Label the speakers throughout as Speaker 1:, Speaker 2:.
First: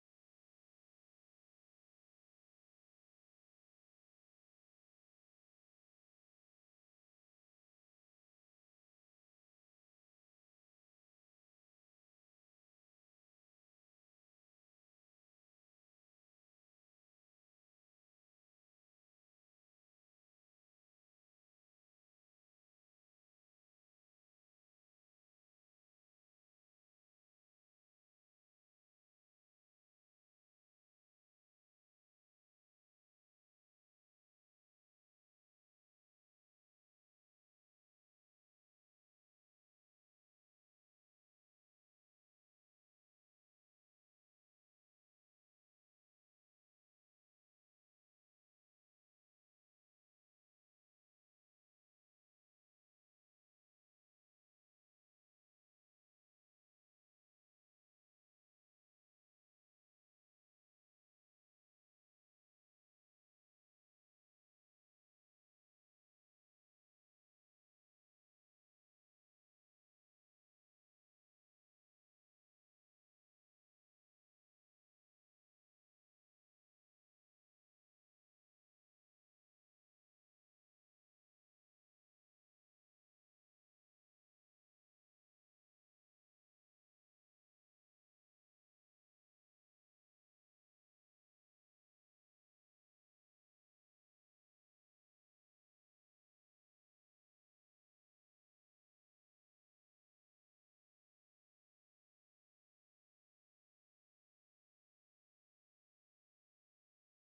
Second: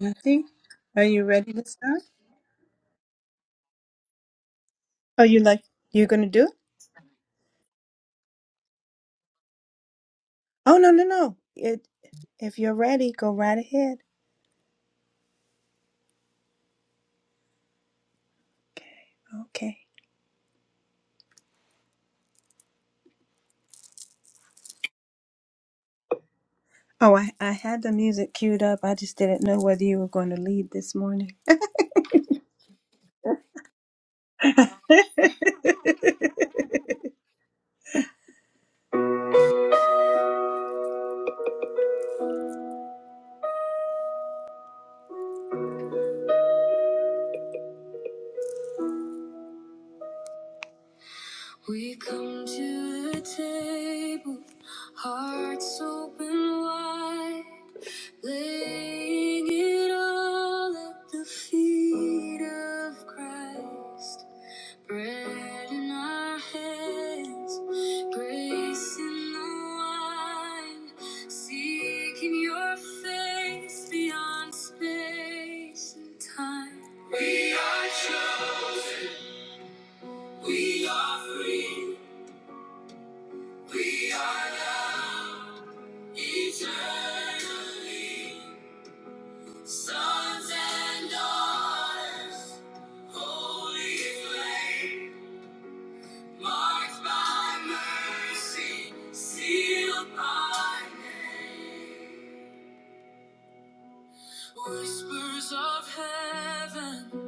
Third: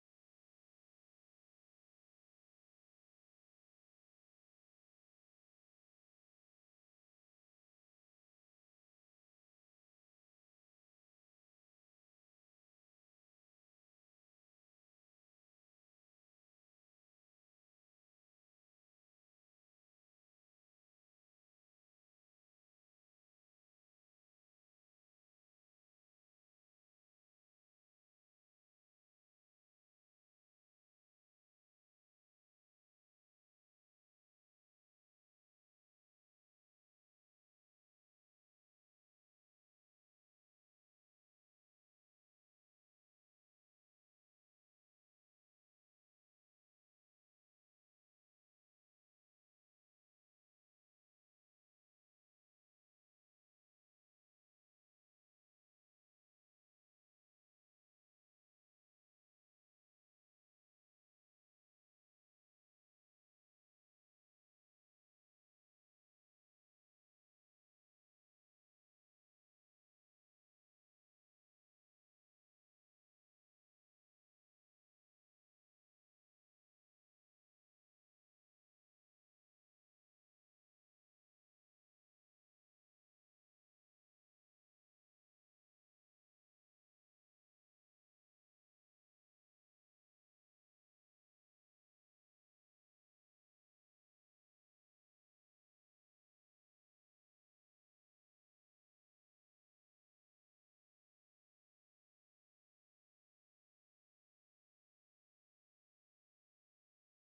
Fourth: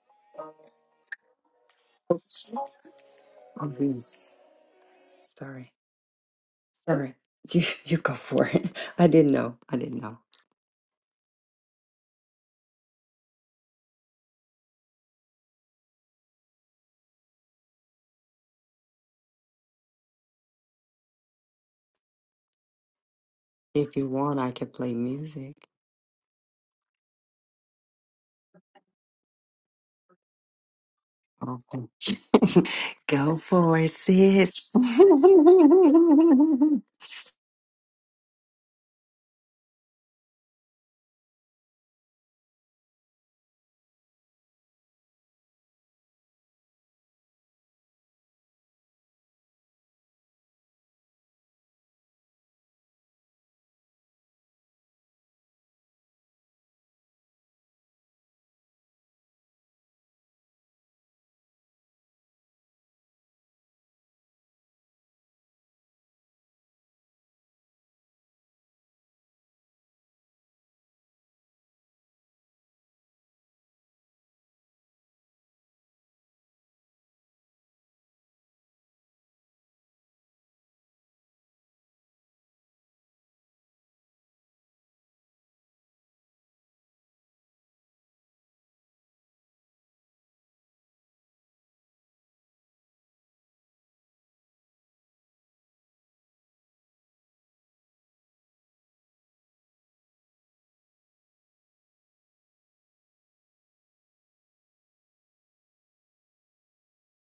Speaker 1: Kathy, are you ready to start?
Speaker 2: Oops, I'm being s-
Speaker 1: Are you like
Speaker 2: sorry.
Speaker 1: you gonna do it?
Speaker 2: Sorry. You you go for it. I didn't know. I didn't know.
Speaker 1: Oh no no no! It if you're ready, go right ahead. Okay. Okay.
Speaker 2: If you want, I could play music.
Speaker 1: Oh, I I had the music queued up. I just didn't know whether you were going to lead this morning.
Speaker 2: Okay. go for it, sis.
Speaker 1: We come to the table, hearts open wide, laying it all at the feet of Christ. Bread in our hands, grace in the wine, seeking your face beyond space and time. We are chosen, we are free, we are loved eternally, sons and daughters, holy flame. Marked by mercy, sealed by name. Whispers of heaven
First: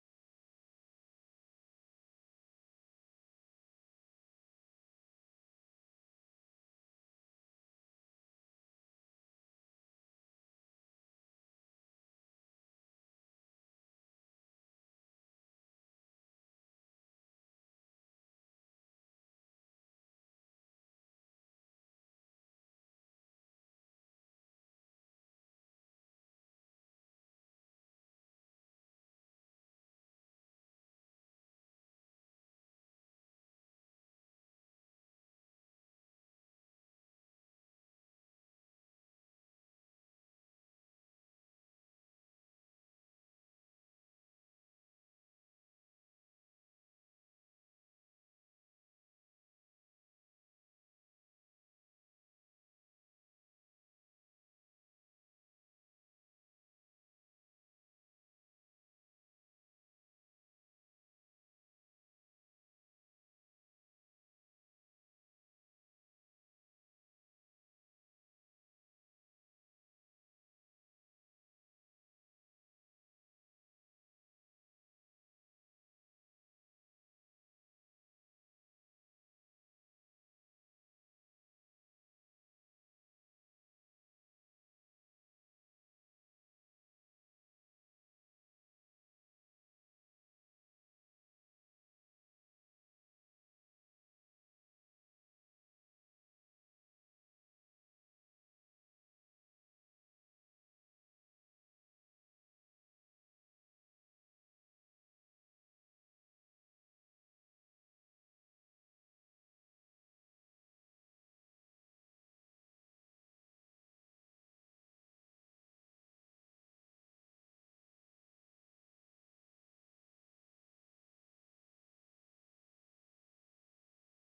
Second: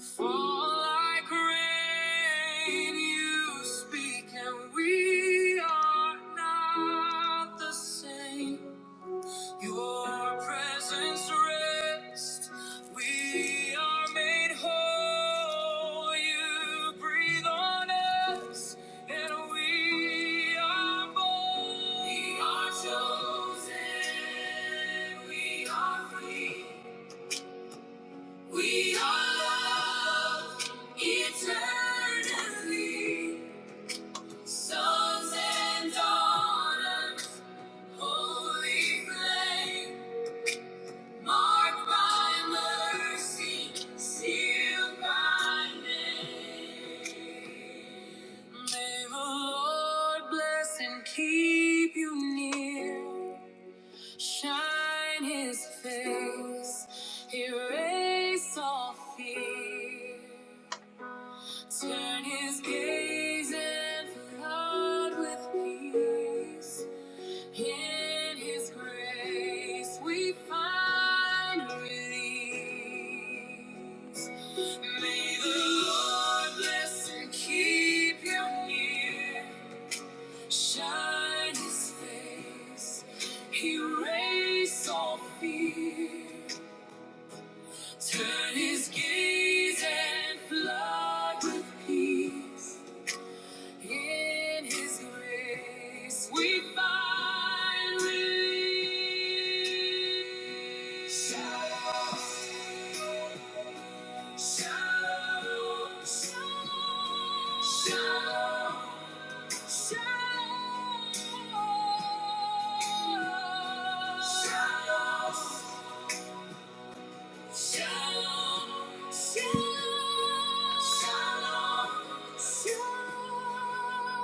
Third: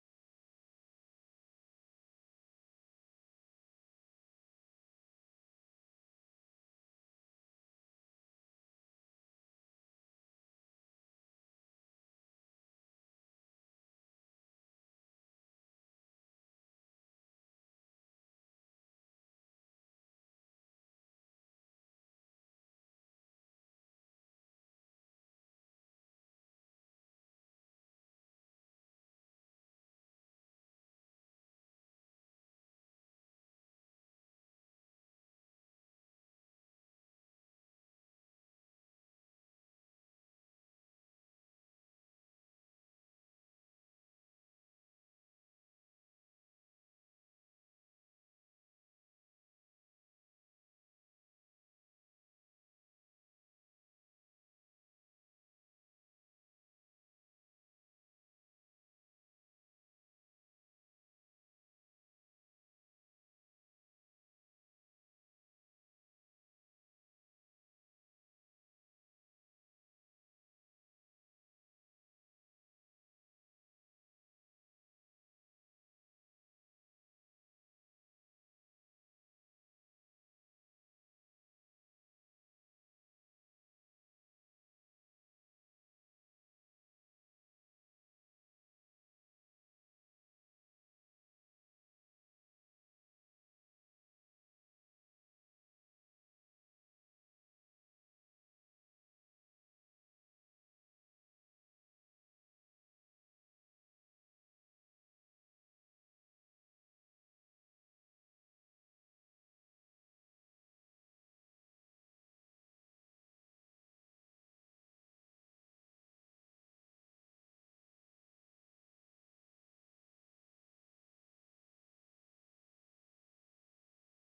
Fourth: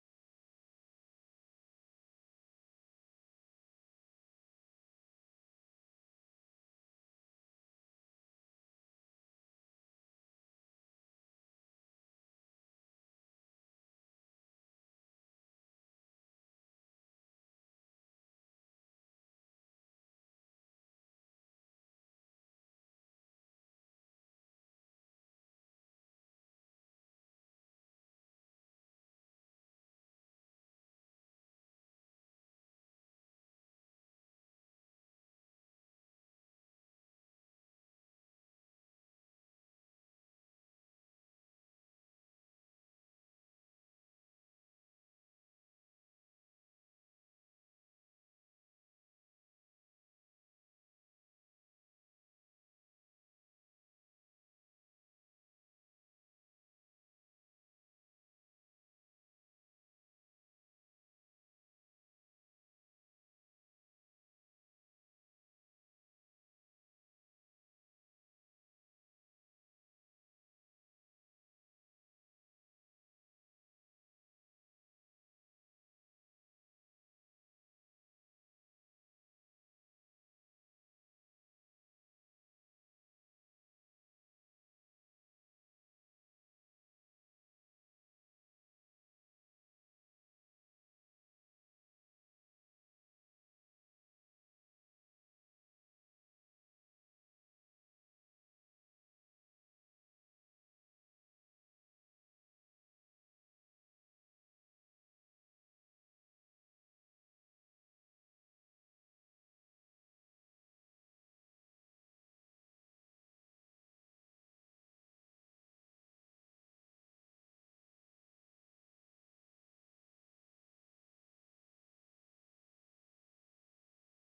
Speaker 1: fall like rain. You speak, and we are not the same. Your presence rest. We are made whole. You breathe on us, and we are born. We are chosen. We are free. We are loved eternally. Sons and daughters, holy flame. Marked by mercy, sealed by name. May the Lord bless and keep you near. Shine his face, erase all fear. Turn his gaze and flood with peace. In His grace we find release. May the Lord bless and keep you near, shine His face, erase all fear, turn His gaze and flood with peace. In His grace, we find relief. Shalom, shalom, shalom, shalom, shalom. Shalom, shalom, shalom. shalom.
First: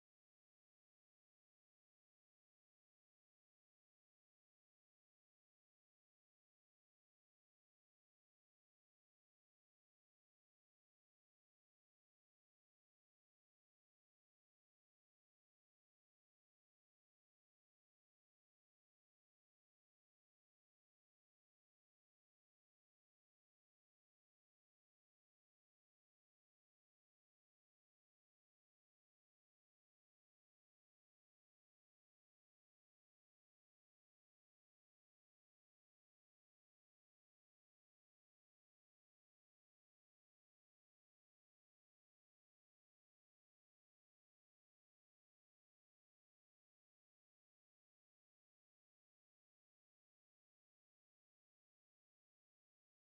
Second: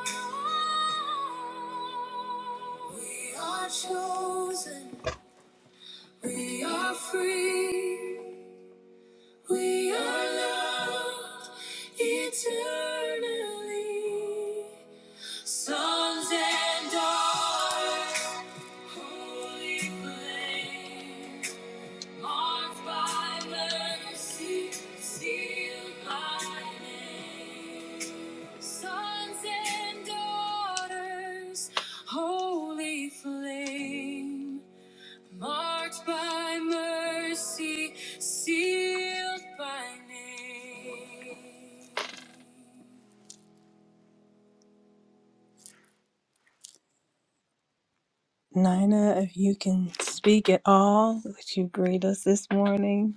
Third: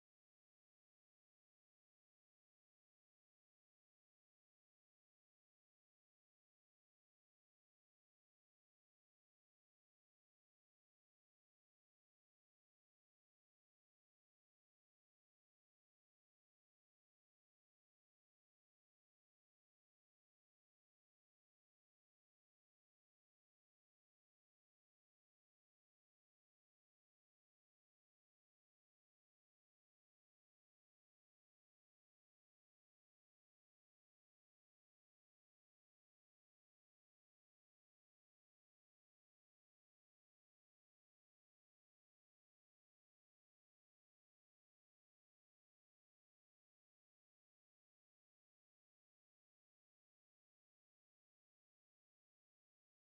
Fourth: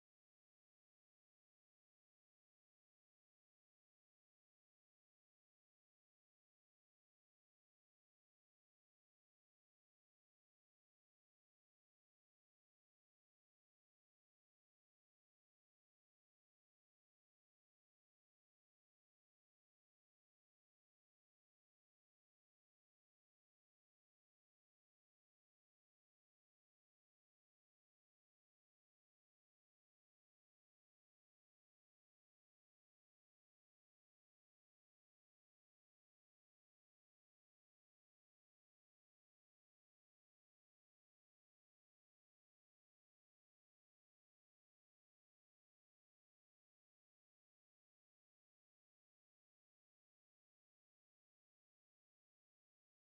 Speaker 1: We are chosen, we are free, we are loved eternally. Sons and daughters, holy flame. Marked by mercy, sealed by name. Sons and daughters, holy flame. Marked by mercy, sealed by name. Nina, if you can speak at all, would you greet us this morning?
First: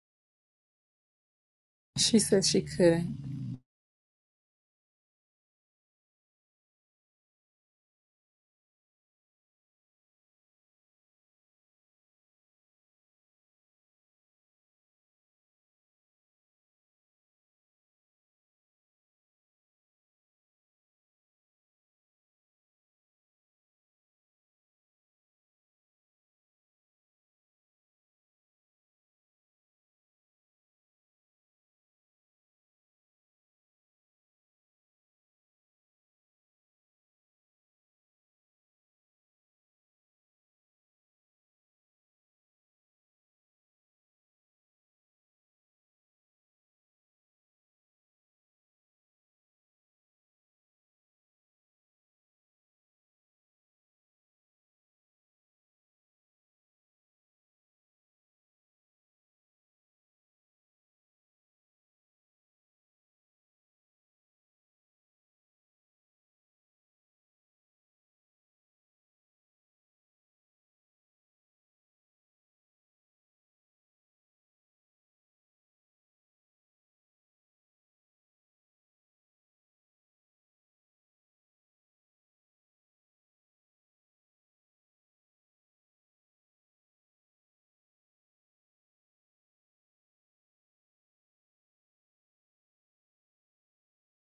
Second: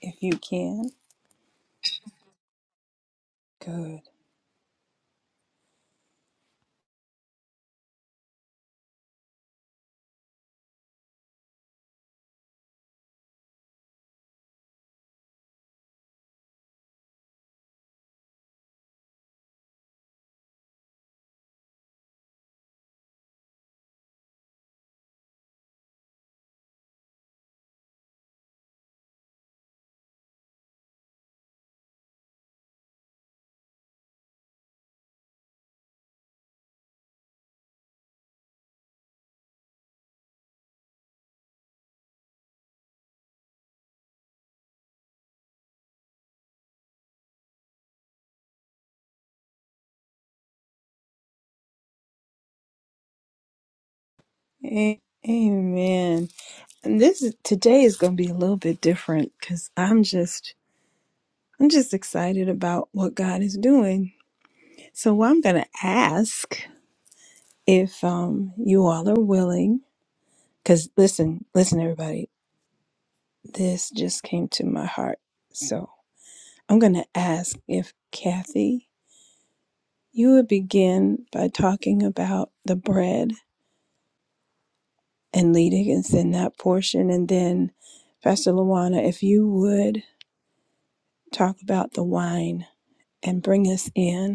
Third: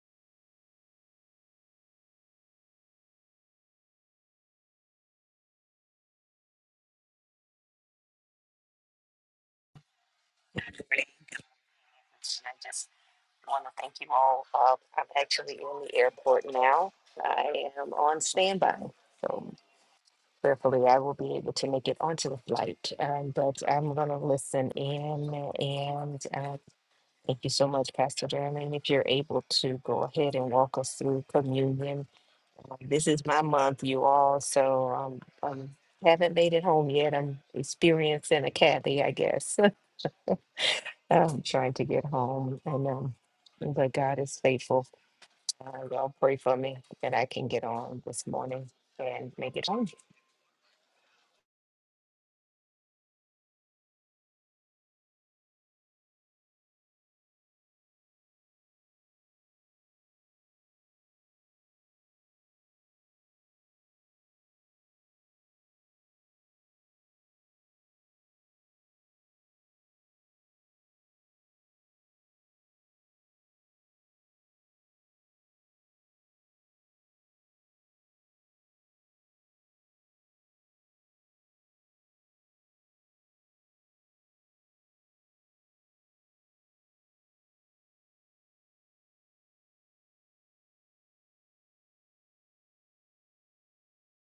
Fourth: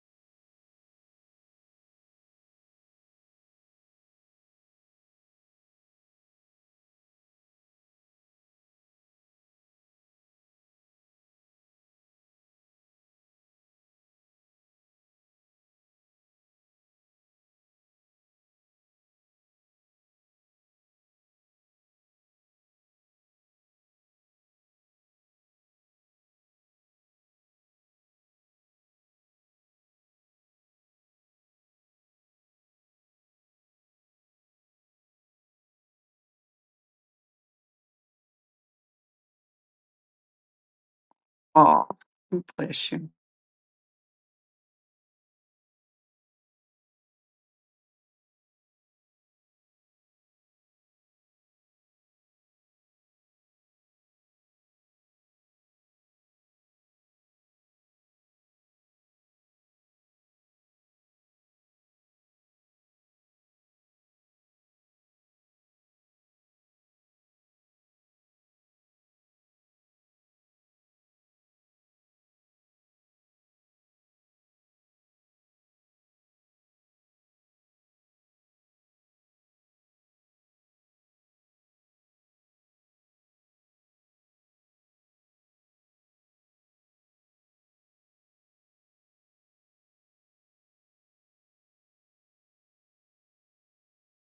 Speaker 1: If you can,
Speaker 3: She said she could.
Speaker 1: good.
Speaker 4: morning. I just want to thank you all. Uh, I'm actually in the airport now. I am on standby. So prayerfully, I will be able to make it onto the flight. Um, but I'm going to listen in. And uh, thank you so much, Pastor Jeremy. If you're able to go ahead and walk us through communion, Um, this is my month, you all. So um, I haven't made it home yet. I'm experiencing a Kathy, I guess. I'm trying to
Speaker 2: oh,
Speaker 4: get home and
Speaker 2: bless you.
Speaker 4: um but God is faithful. Uh, y'all pray for me that I can get on this morning and make it home.
Speaker 1: A- Amen. And this is- today is going to be a little bit different because I'm just I'm just excited about what God is doing. So I'm going to ask if um, you all are willing, because listen, listen, everybody, this just came to my heart. So I'm going to ask if Kathy, you would begin by talking about the bread and leading us in that portion, and then Pastor Luana, if you would talk about the wine and bring us in.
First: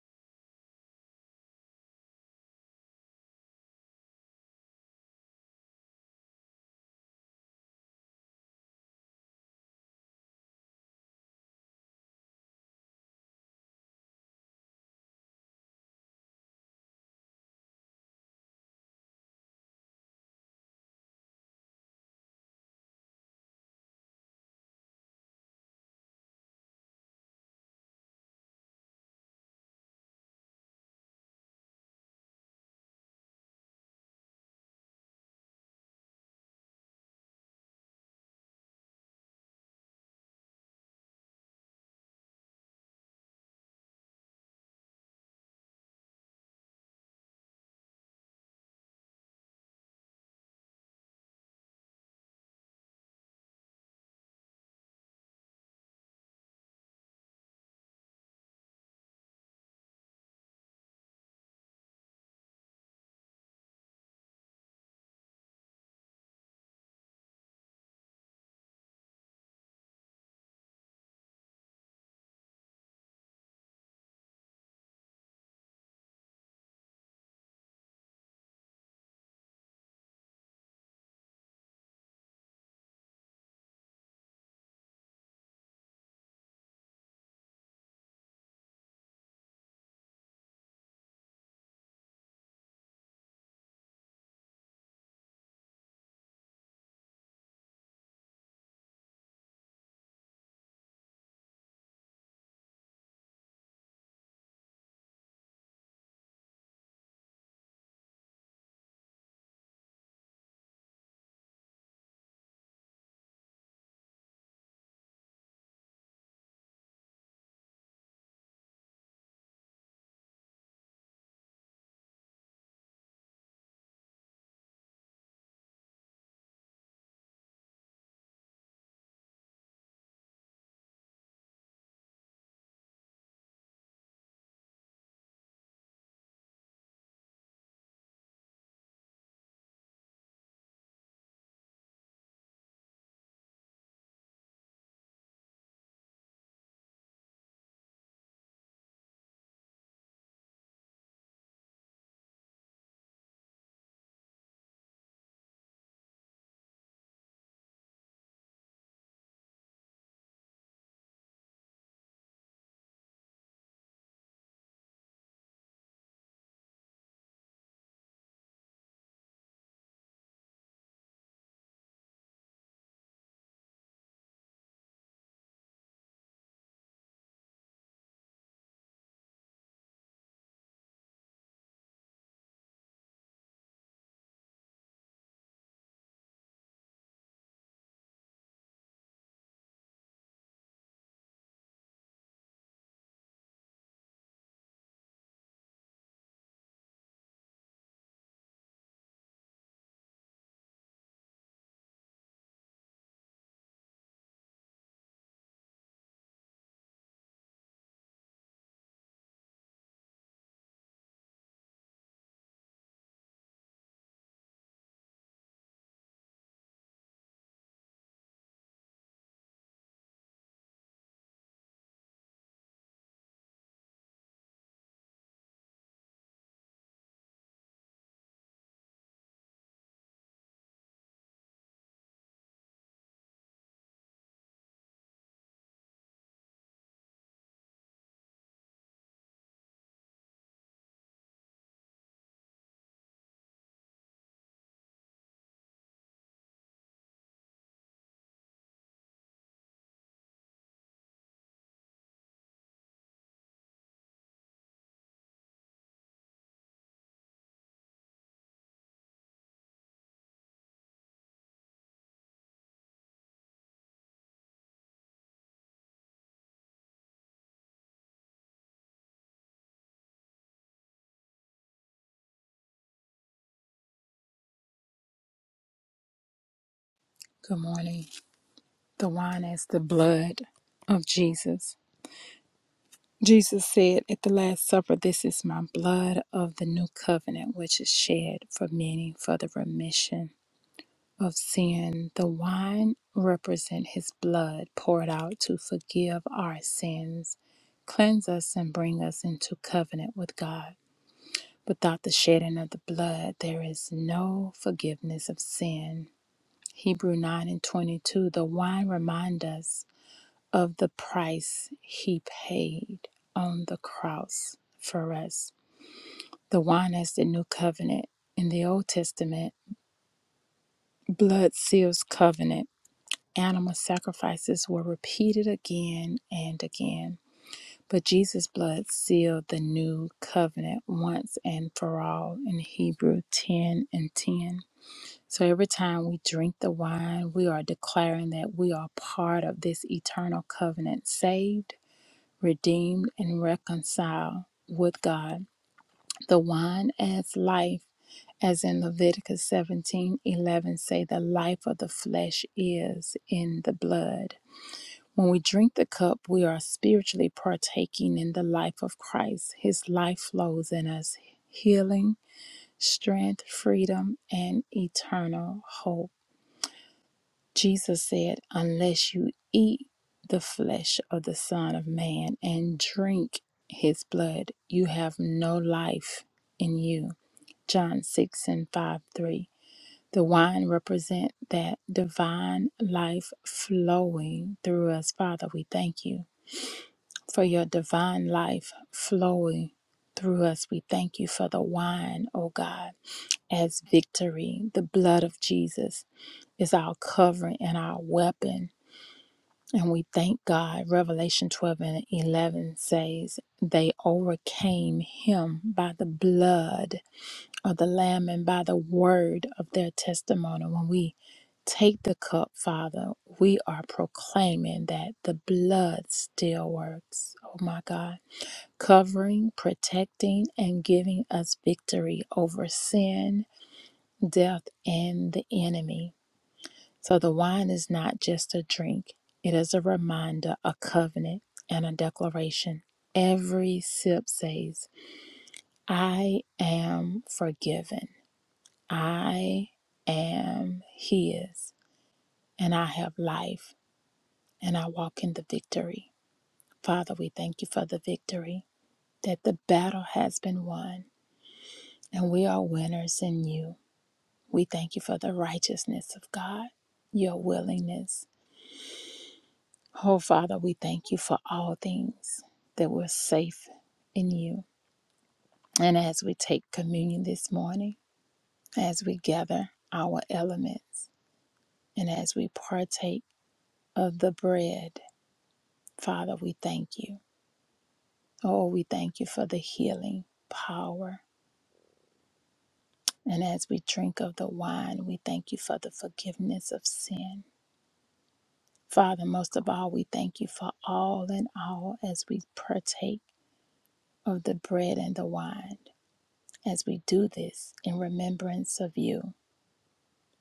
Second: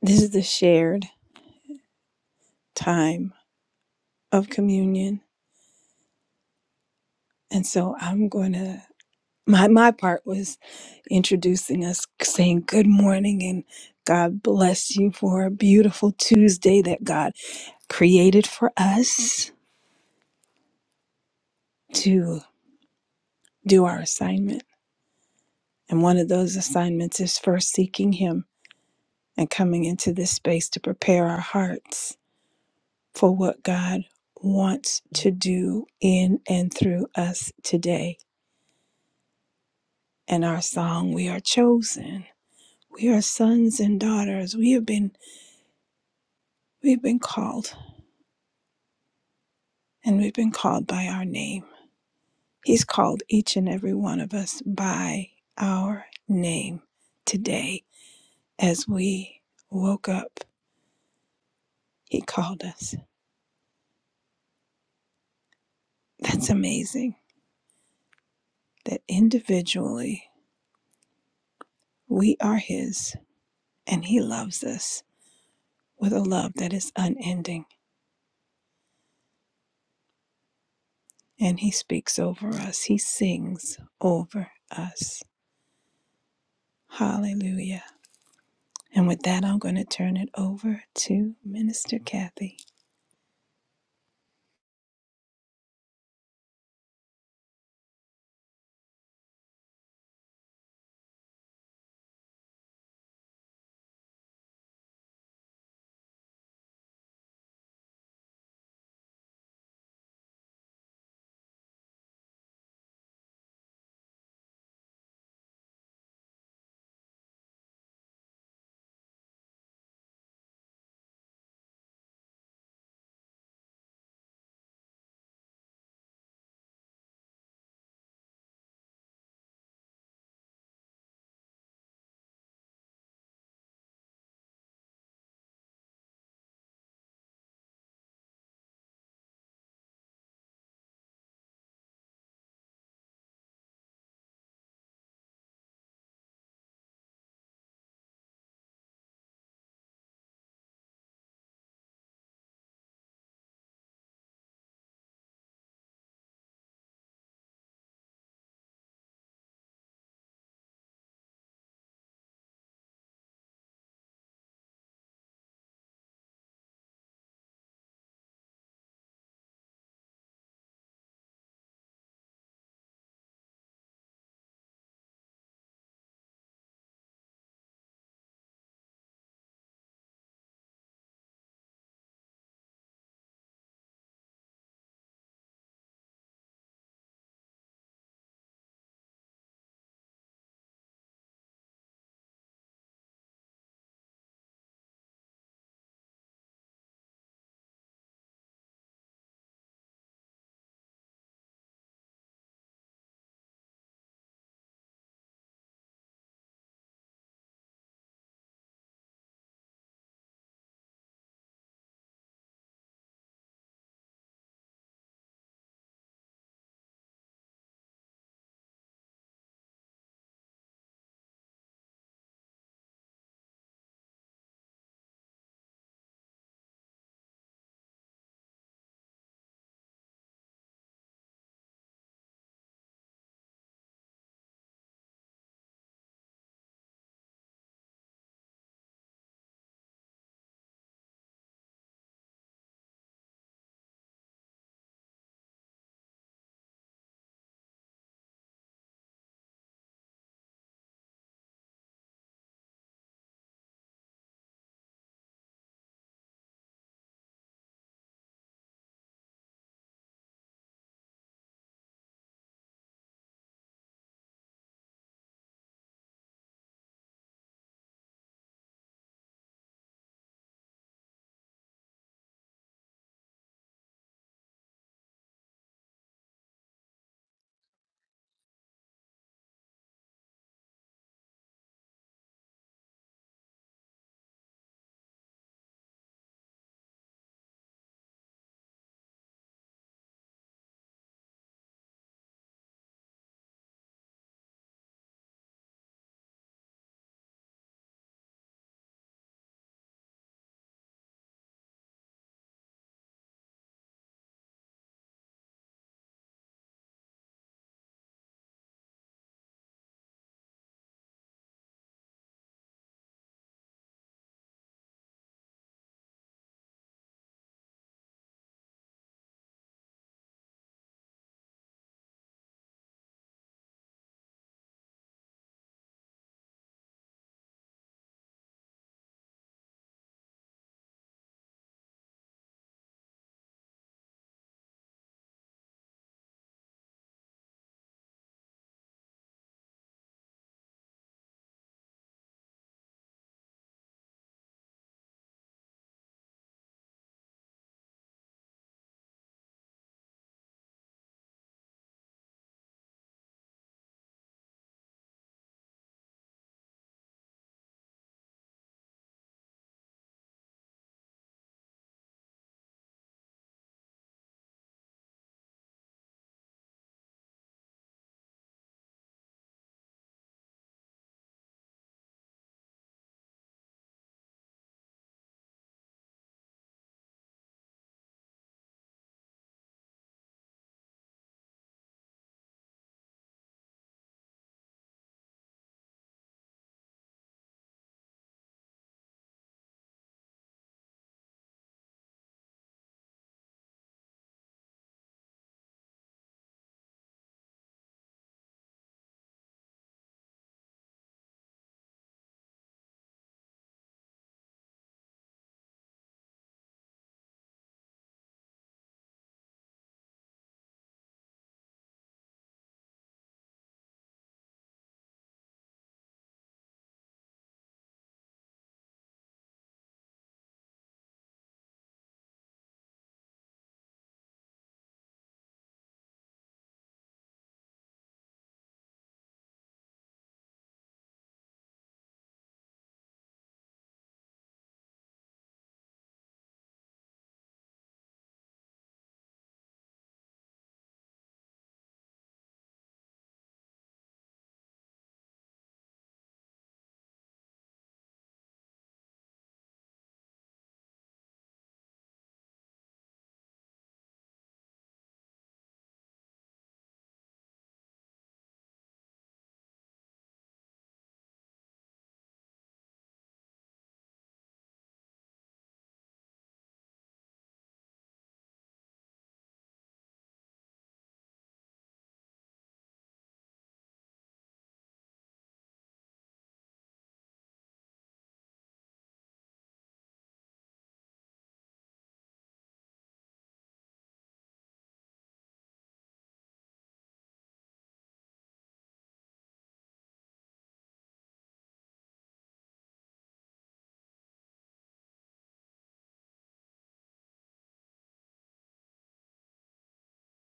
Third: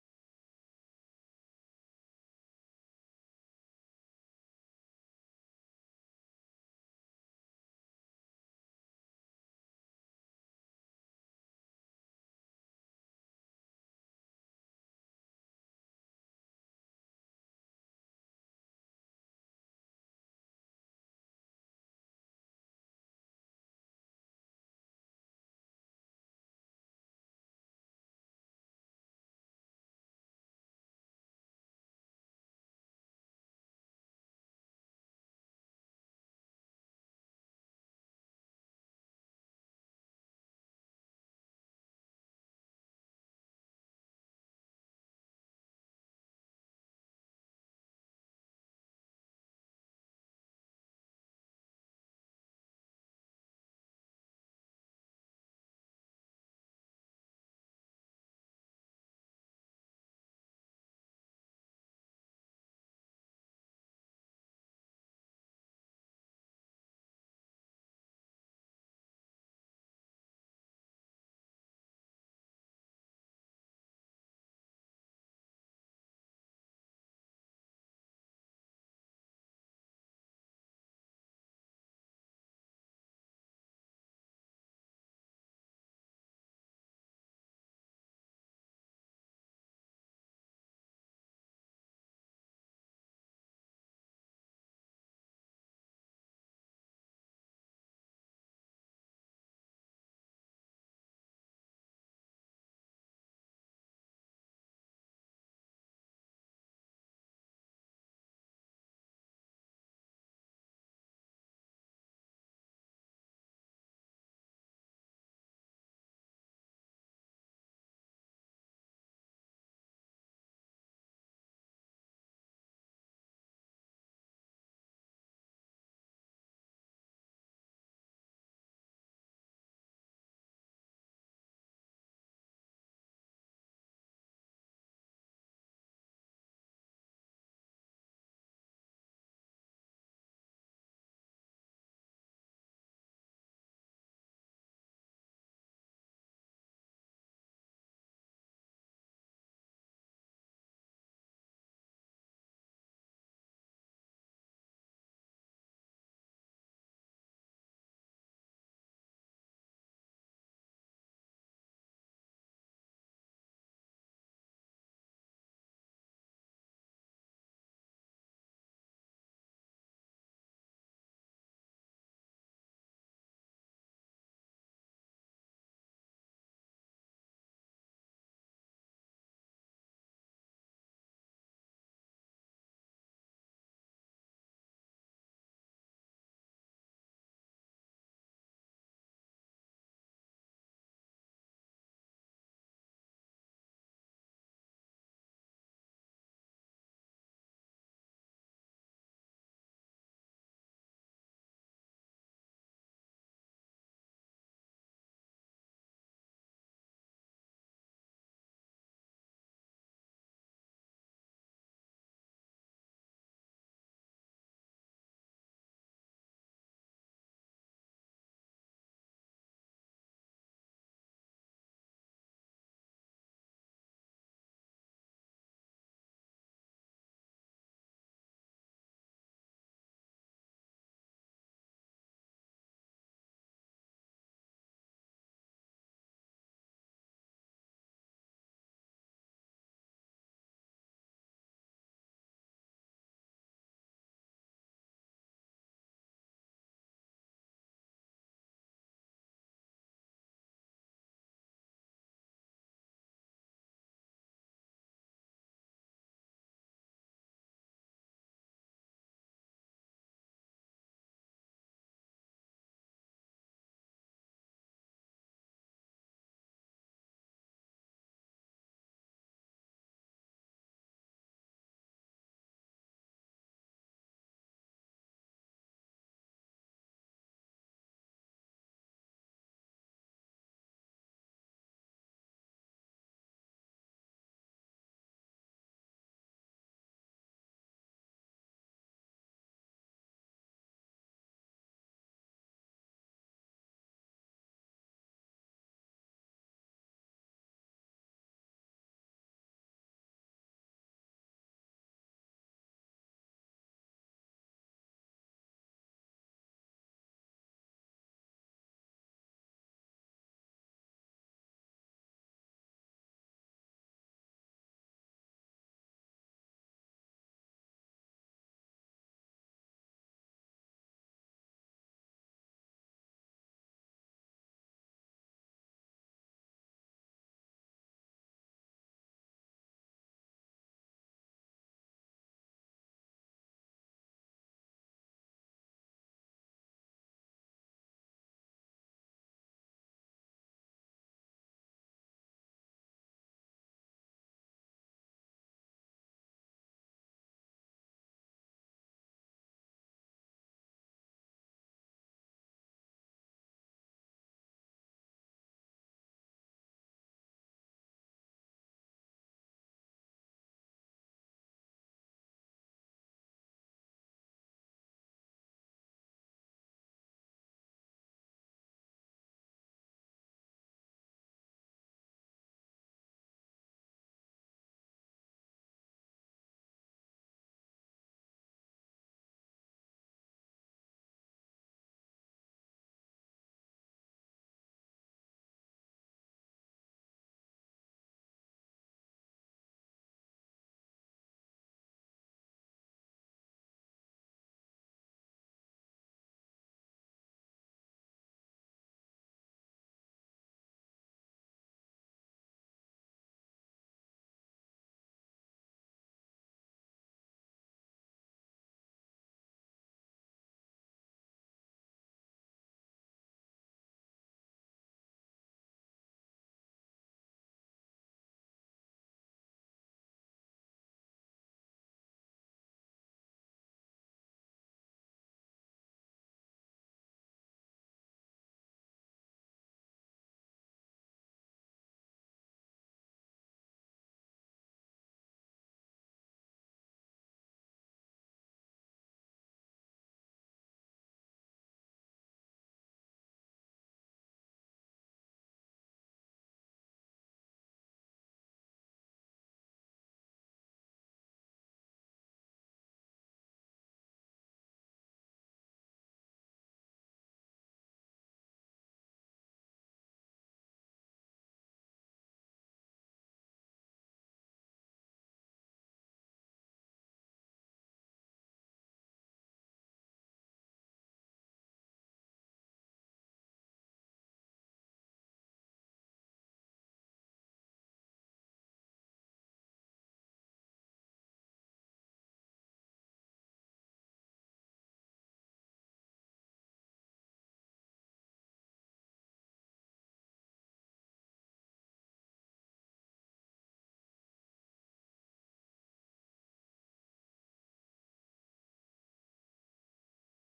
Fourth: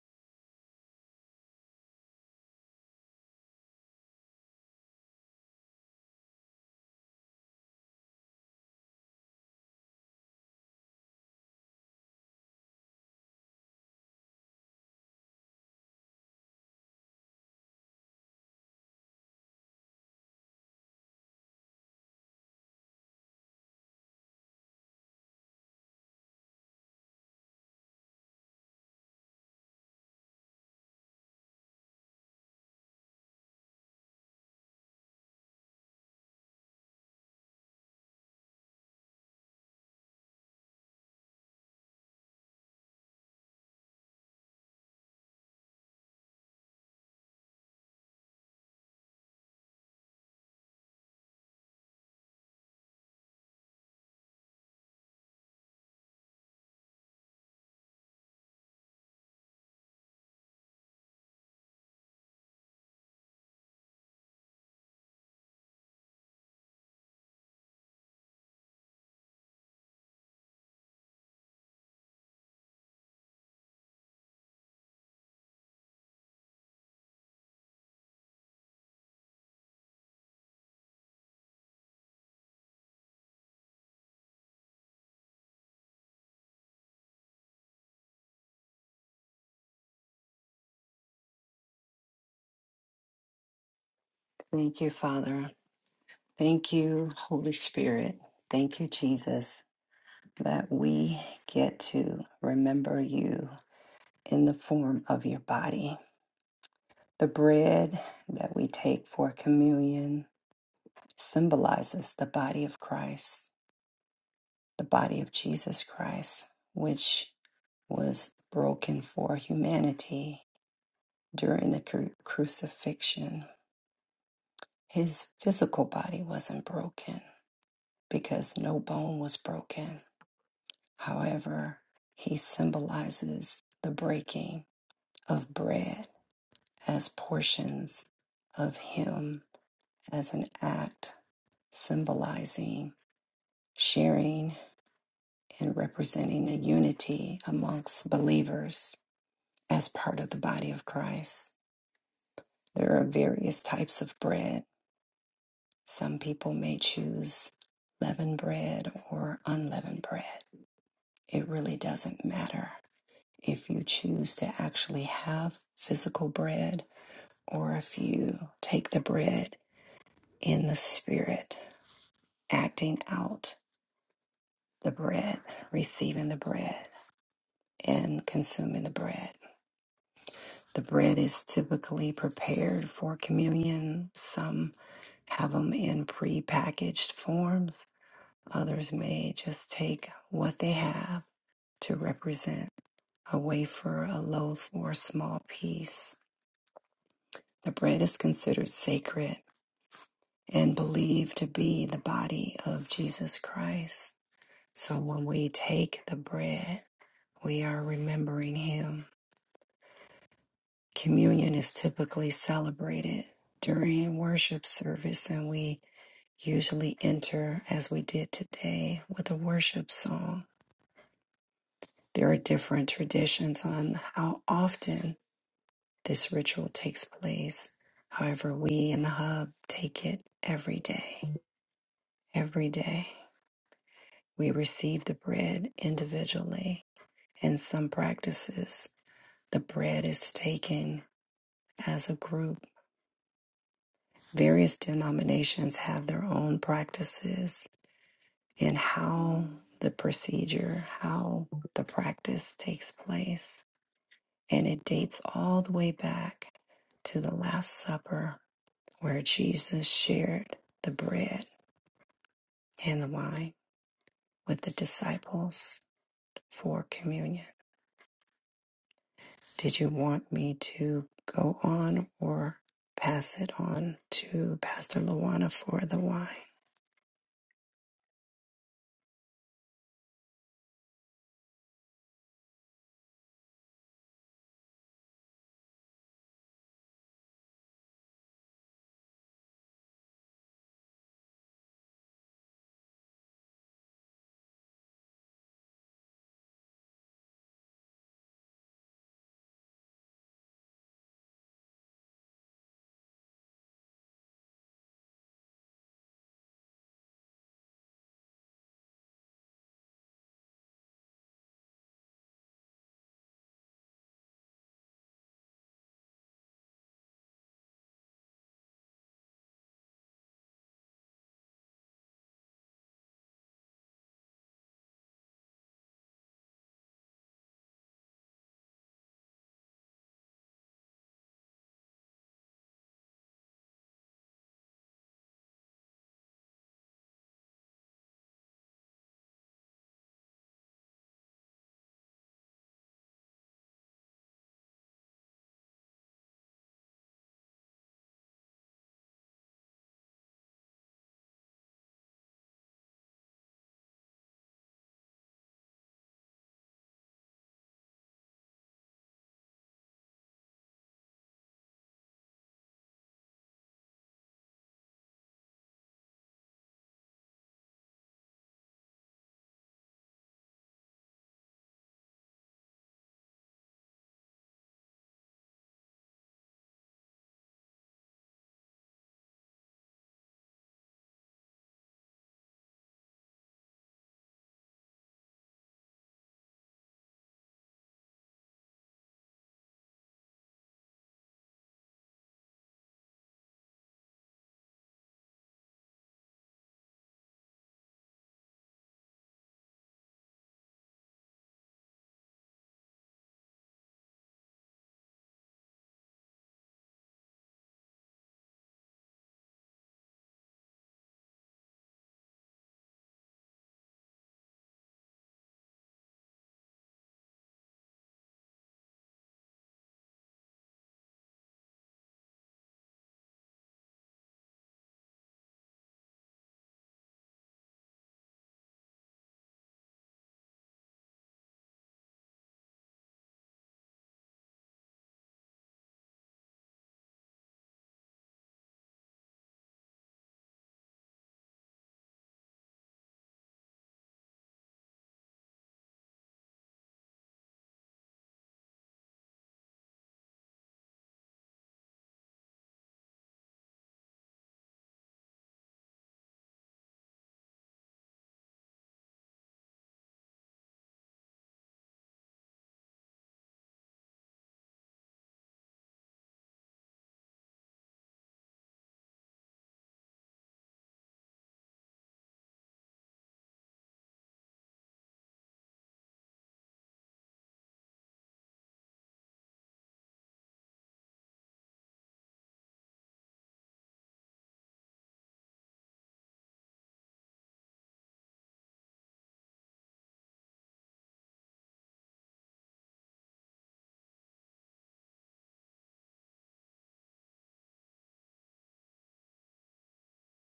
Speaker 1: this is the shared time of communion and so i'm going to my my part was introducing us saying good morning and god bless you for a beautiful tuesday that god created for us to do our assignment and one of those assignments is first seeking him and coming into this space to prepare our hearts for what god wants to do in and through us today In our song we are chosen we are sons and daughters we have been we've been called and we've been called by our name he's called each and every one of us by our name today as we woke up he called us that's amazing that individually we are his and he loves us with a love that is unending and he speaks over us he sings over us hallelujah And with that, I'm going to turn it over to Minister Kathy.
Speaker 2: Thank you, Father. Thank you, Holy Spirit. Thank you, Jesus, that we get to remember you in the form of your body. The bread that we take for communion symbolizes the body of Christ, the body of Jesus Christ, which was broken for humanity during the cru- crucifixion. His physical body wasn't broken because no bone was broken. However, he symbolizes the breaking of bread as portions of him as an act symbolizing sharing and representing a unity amongst believers as part of the body of Christ. There are various types of bread. Some people may choose leavened bread or unleavened bread. It really doesn't matter if you choose to actually have physical bread or if you take the bread in the spirit, acting out the bread, receiving the bread, and consuming the bread. The bread is typically prepared for communion. Some have them in pre-packaged forms. Others may just take what they have to represent a wafer, a loaf, or a small piece. The bread is considered sacred and believed to be the body of Jesus Christ. So when we take the bread, we are remembering him Communion is typically celebrated during worship service, and we usually enter, as we did today, with a worship song. There are different traditions on how often this ritual takes place. However, we in the hub take it every day. Every day, we receive the bread individually. In some practices, the bread is taken as a group various denominations have their own practices in how the procedure, how the practice takes place. And it dates all the way back to the Last Supper, where Jesus shared the bread and the wine with the disciples for communion. Did you want me to go on or pass it on to Pastor Luana for the wine?
Speaker 3: Good morning. The wine is the blood of Jesus. Jesus said at the Last Supper, This is my blood of the new covenant, which is shed for many for the remission of sin. The wine represent his blood poured out to forgive our sins, cleanse us, and bring us into covenant with God. Without the shedding of the blood, there is no forgiveness of sin. Hebrew 9 and 22, the wine remind us of the price he paid on the cross for us. The wine is the new covenant in the Old Testament. Blood seals covenant. Animal sacrifices were repeated again and again. But Jesus' blood sealed the new covenant once and for all in Hebrew 10 and 10. So every time we drink the wine, we are declaring that we are part of this eternal covenant, saved, redeemed, and reconciled with God. The wine adds life, as in Leviticus 17 11, say, the life of the flesh is in the blood. When we drink the cup, we are spiritually partaking in the life of Christ. His life flows in us, healing, strength, freedom, and eternal hope. Jesus said, Unless you eat the flesh of the Son of Man and drink his blood, you have no life in you. John 6 and 5 3. The wine represent that divine life flowing through us. Father, we thank you for your divine life flowing through us. We thank you for the wine, O God, as victory. The blood of Jesus is our covering and our weapon and we thank God. Revelation 12 and 11 says, They overcame him by the blood of the Lamb and by the word of their testimony. When we take the cup, Father, we are proclaiming that the blood still works. Oh my God. Covering, protecting, and giving us victory over sin, death, and the enemy. So the wine is not just a drink, it is a reminder, a covenant, and a declaration. Every sip says, I am forgiven, I am His, and I have life, and I walk in the victory. Father, we thank you for the victory, that the battle has been won, and we are winners in you. We thank you for the righteousness of God, your willingness Oh, Father, we thank you for all things that we're safe in you. And as we take communion this morning, as we gather our elements, and as we partake of the bread, Father, we thank you. Oh, we thank you for the healing power. And as we drink of the wine, we thank you for the forgiveness of sin. Father, most of all, we thank you for all in all as we partake of the bread and the wine. As we do this in remembrance of you,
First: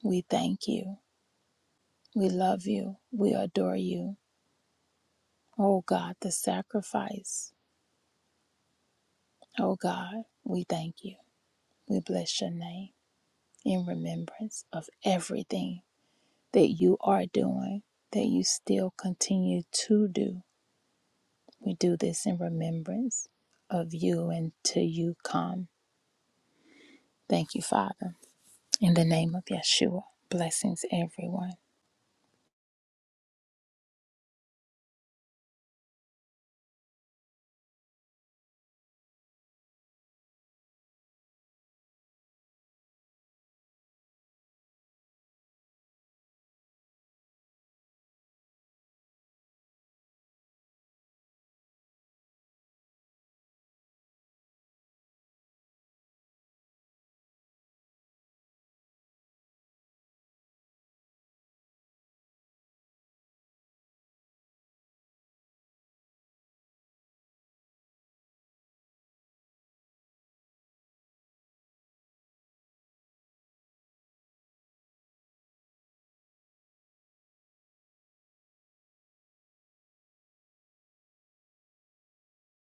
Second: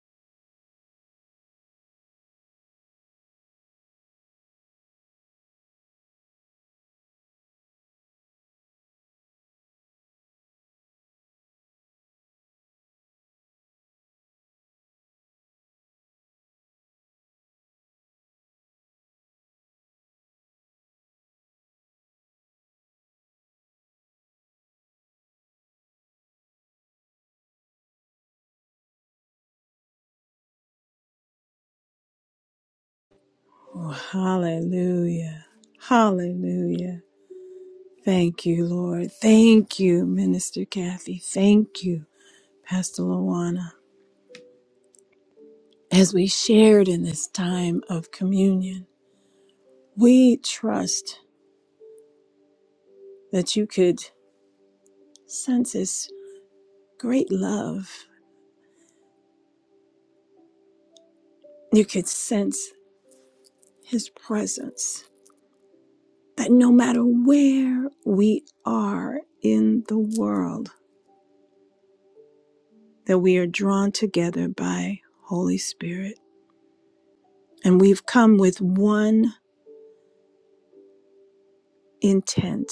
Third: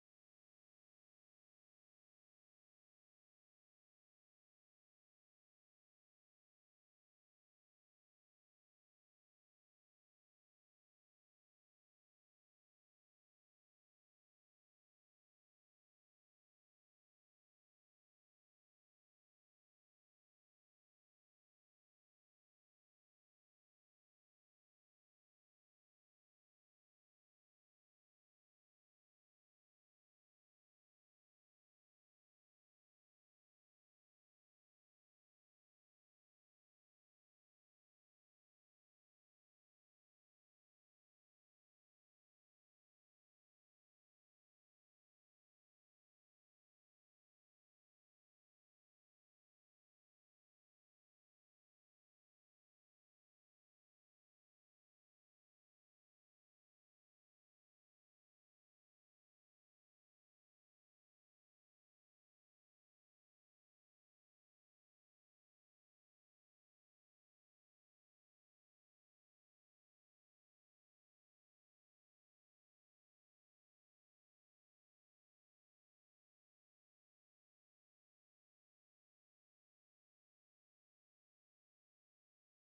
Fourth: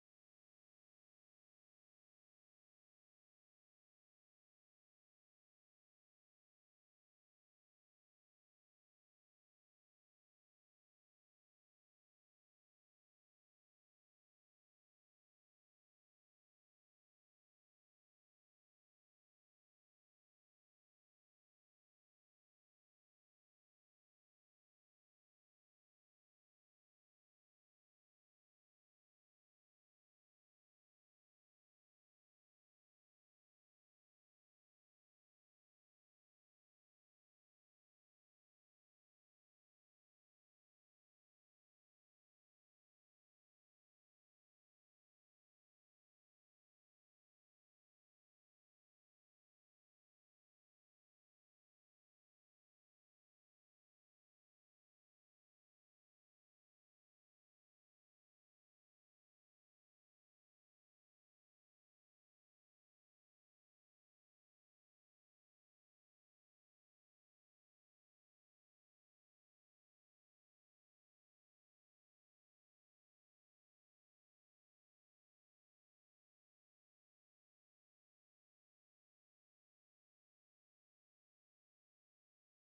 Speaker 3: we thank you. We love you. We adore you. Oh God, the sacrifice. Oh God, we thank you. We bless your name in remembrance of everything that you are doing, that you still continue to do. We do this in remembrance of you until you come. Thank you, Father. In the name of Yeshua, blessings, everyone.
Speaker 1: Oh, hallelujah. Hallelujah. Thank you, Lord. Thank you, Minister Kathy. Thank you, Pastor Luana. As we shared in this time of communion, we trust that you could sense His great love. You could sense His presence. That no matter where we are in the world, that we are drawn together by Holy Spirit. And we've come with one intent,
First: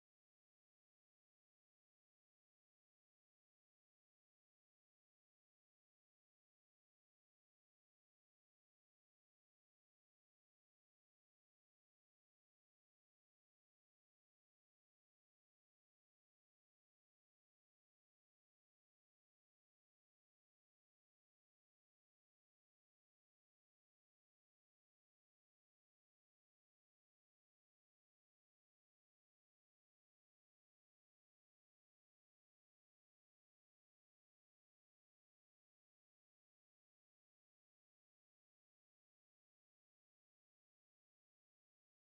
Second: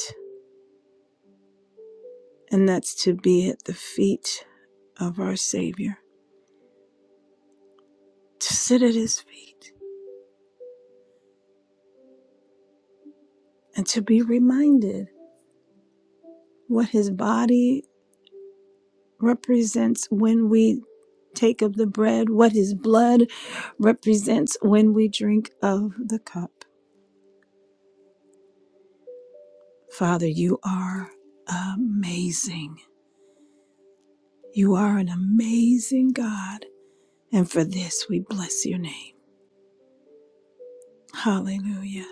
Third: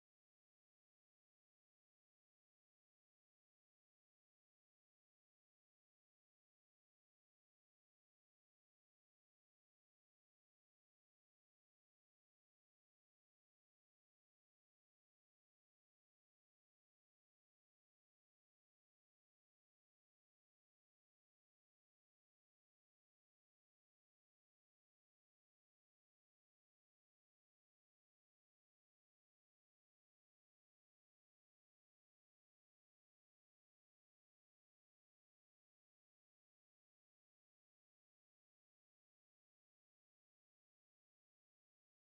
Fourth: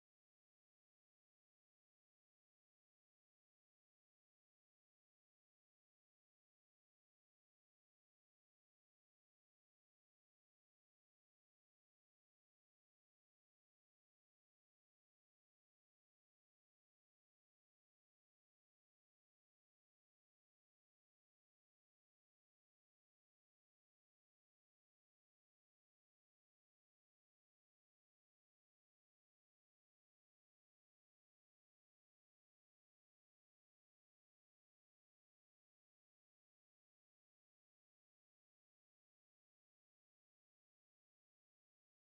Speaker 1: and that's to be at the feet of our Savior, to sit at his feet and to be reminded what his body represents when we take of the bread, what his blood represents when we drink of the cup. Father, you are amazing. You are an amazing God. And for this, we bless your name. Hallelujah.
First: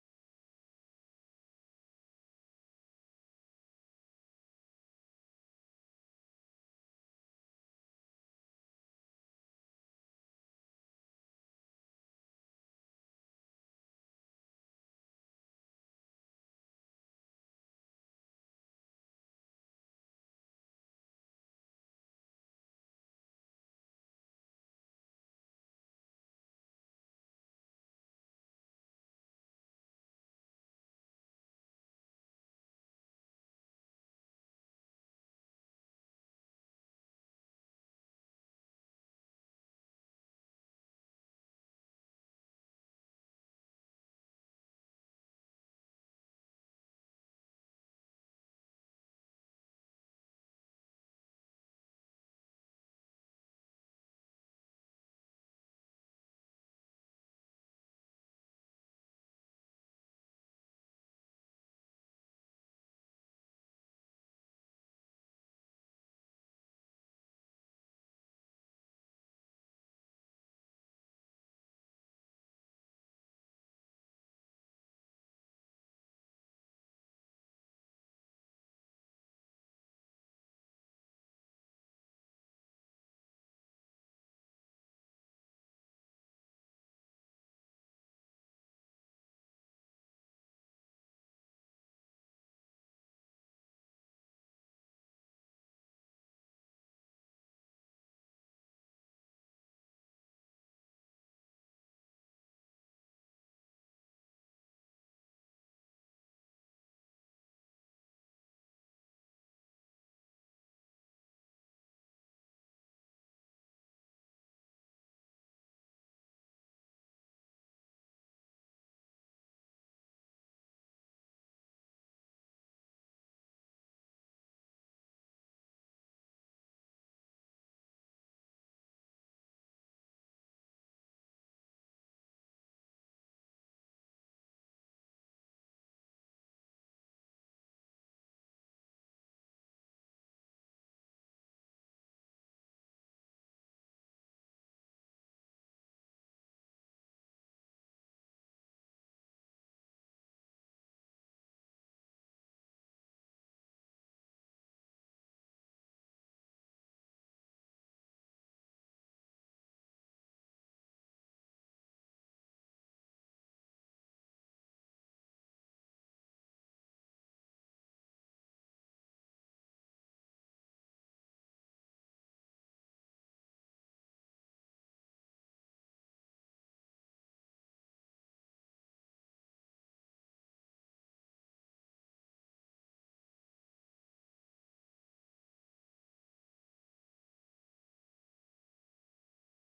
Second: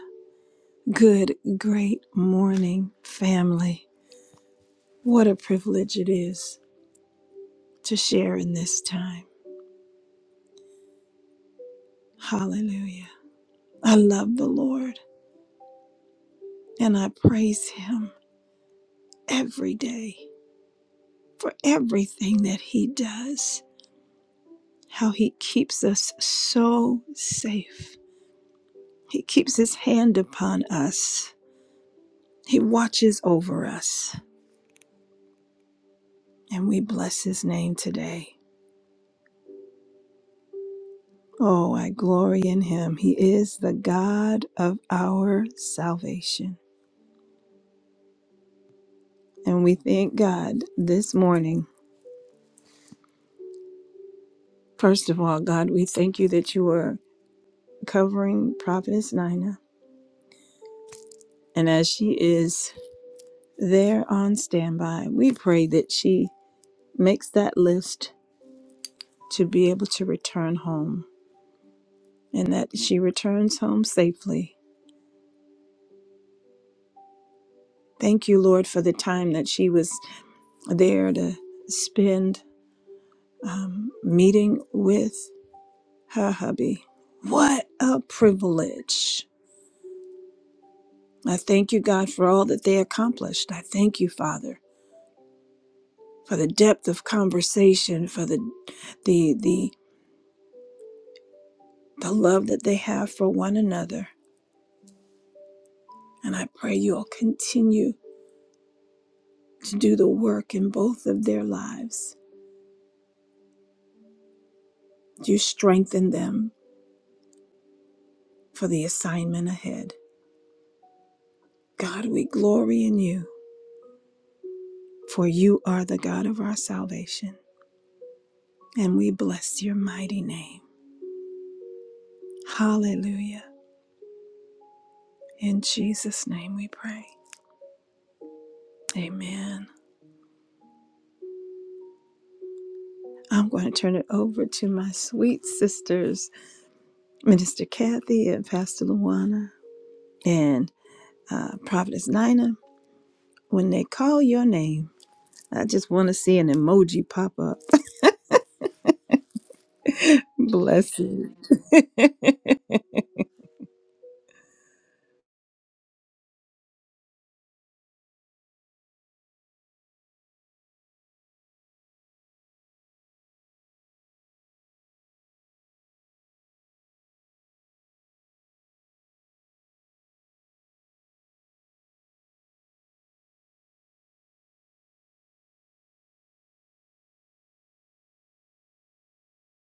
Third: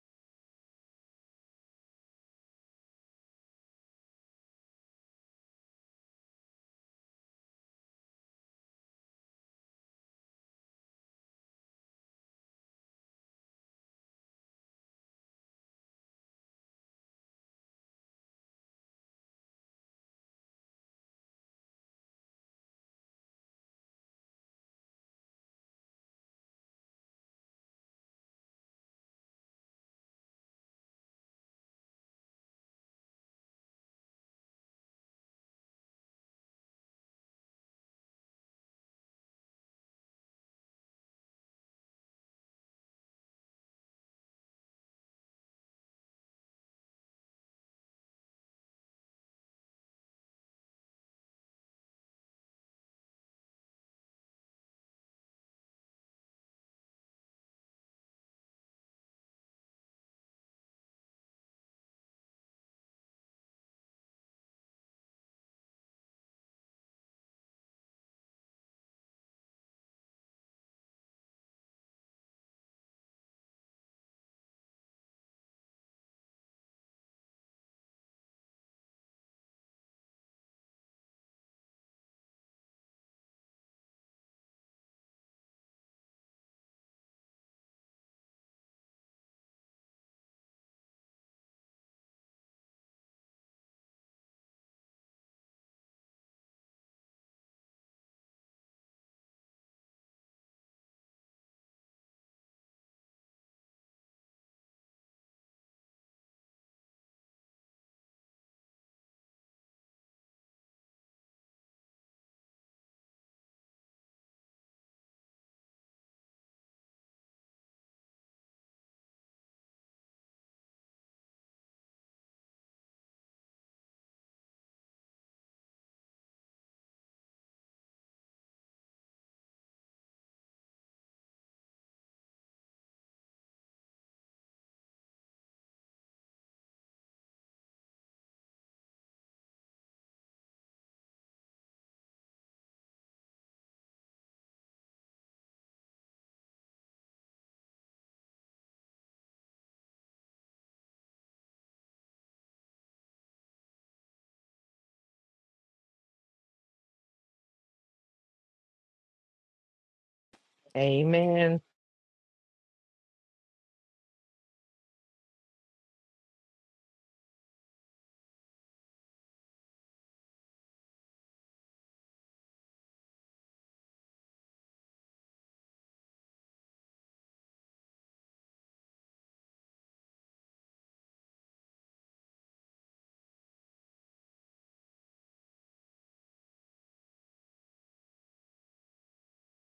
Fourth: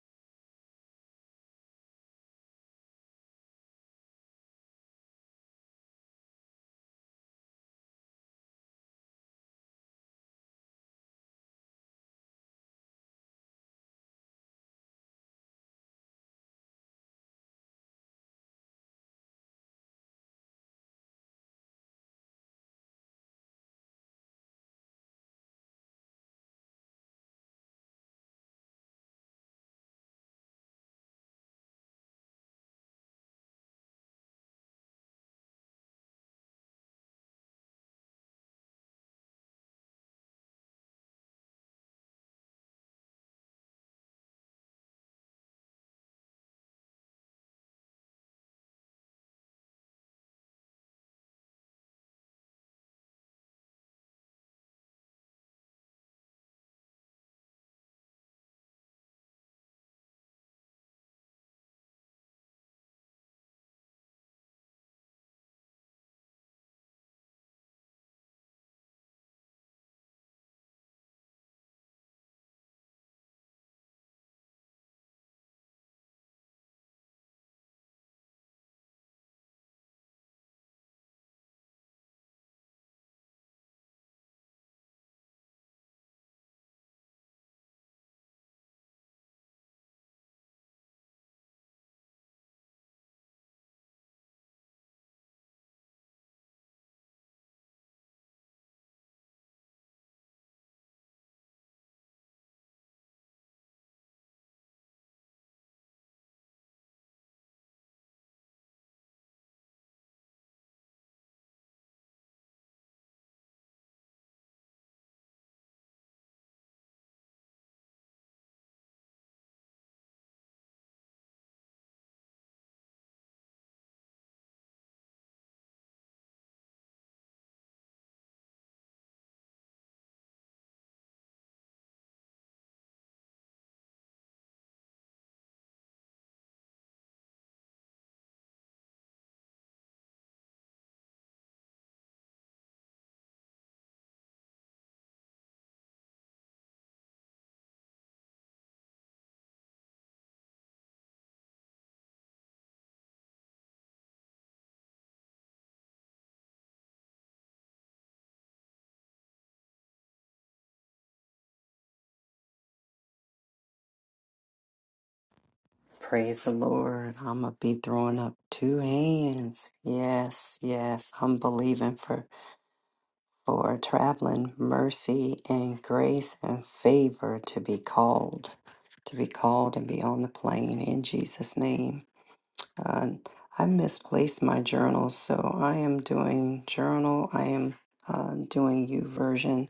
Speaker 1: Good, great morning, family. What a privilege it is to share in this time. Hallelujah. I love the Lord and I praise him every day for everything that he does, how he keeps us so safe. He keeps his hand upon us, he watches over us, and we bless his name today. Oh, I glory in him. He is the God of our salvation. And we thank God this morning. First of all, God, we thank you that you are covering Prophetess Nina. And as she is there on standby, we pray that she makes that list to be able to return home and that she returns home safely. Thank you, Lord, for the time that she was there to spend um, meeting with. her hubby. What a privilege. I thank you, God, for all that they accomplished. I thank you, Father, for the depth of conversation, for the the the the love that they have for one another. And I pray you'll continue to do the work in both of their lives. You strengthen them for the assignment ahead. God, we glory in you, for you are the God of our salvation, and we bless your mighty name. Hallelujah. In Jesus' name we pray. Amen. I'm going to turn it over to my sweet sisters, Minister Kathy and Pastor Luana and uh, Prophetess Nina. When they call your name, I just want to see an emoji pop up. Bless you.
Speaker 4: Amen.
Speaker 2: Praise the Lord. I'm going to be throwing up two hands. Yes, yes. I'm believing for, for traveling mercy and grace and favor to be called, to be called and be on the plane in Jesus' name. Uh, I misplaced my journal, so I am doing journal. I am uh, doing you version.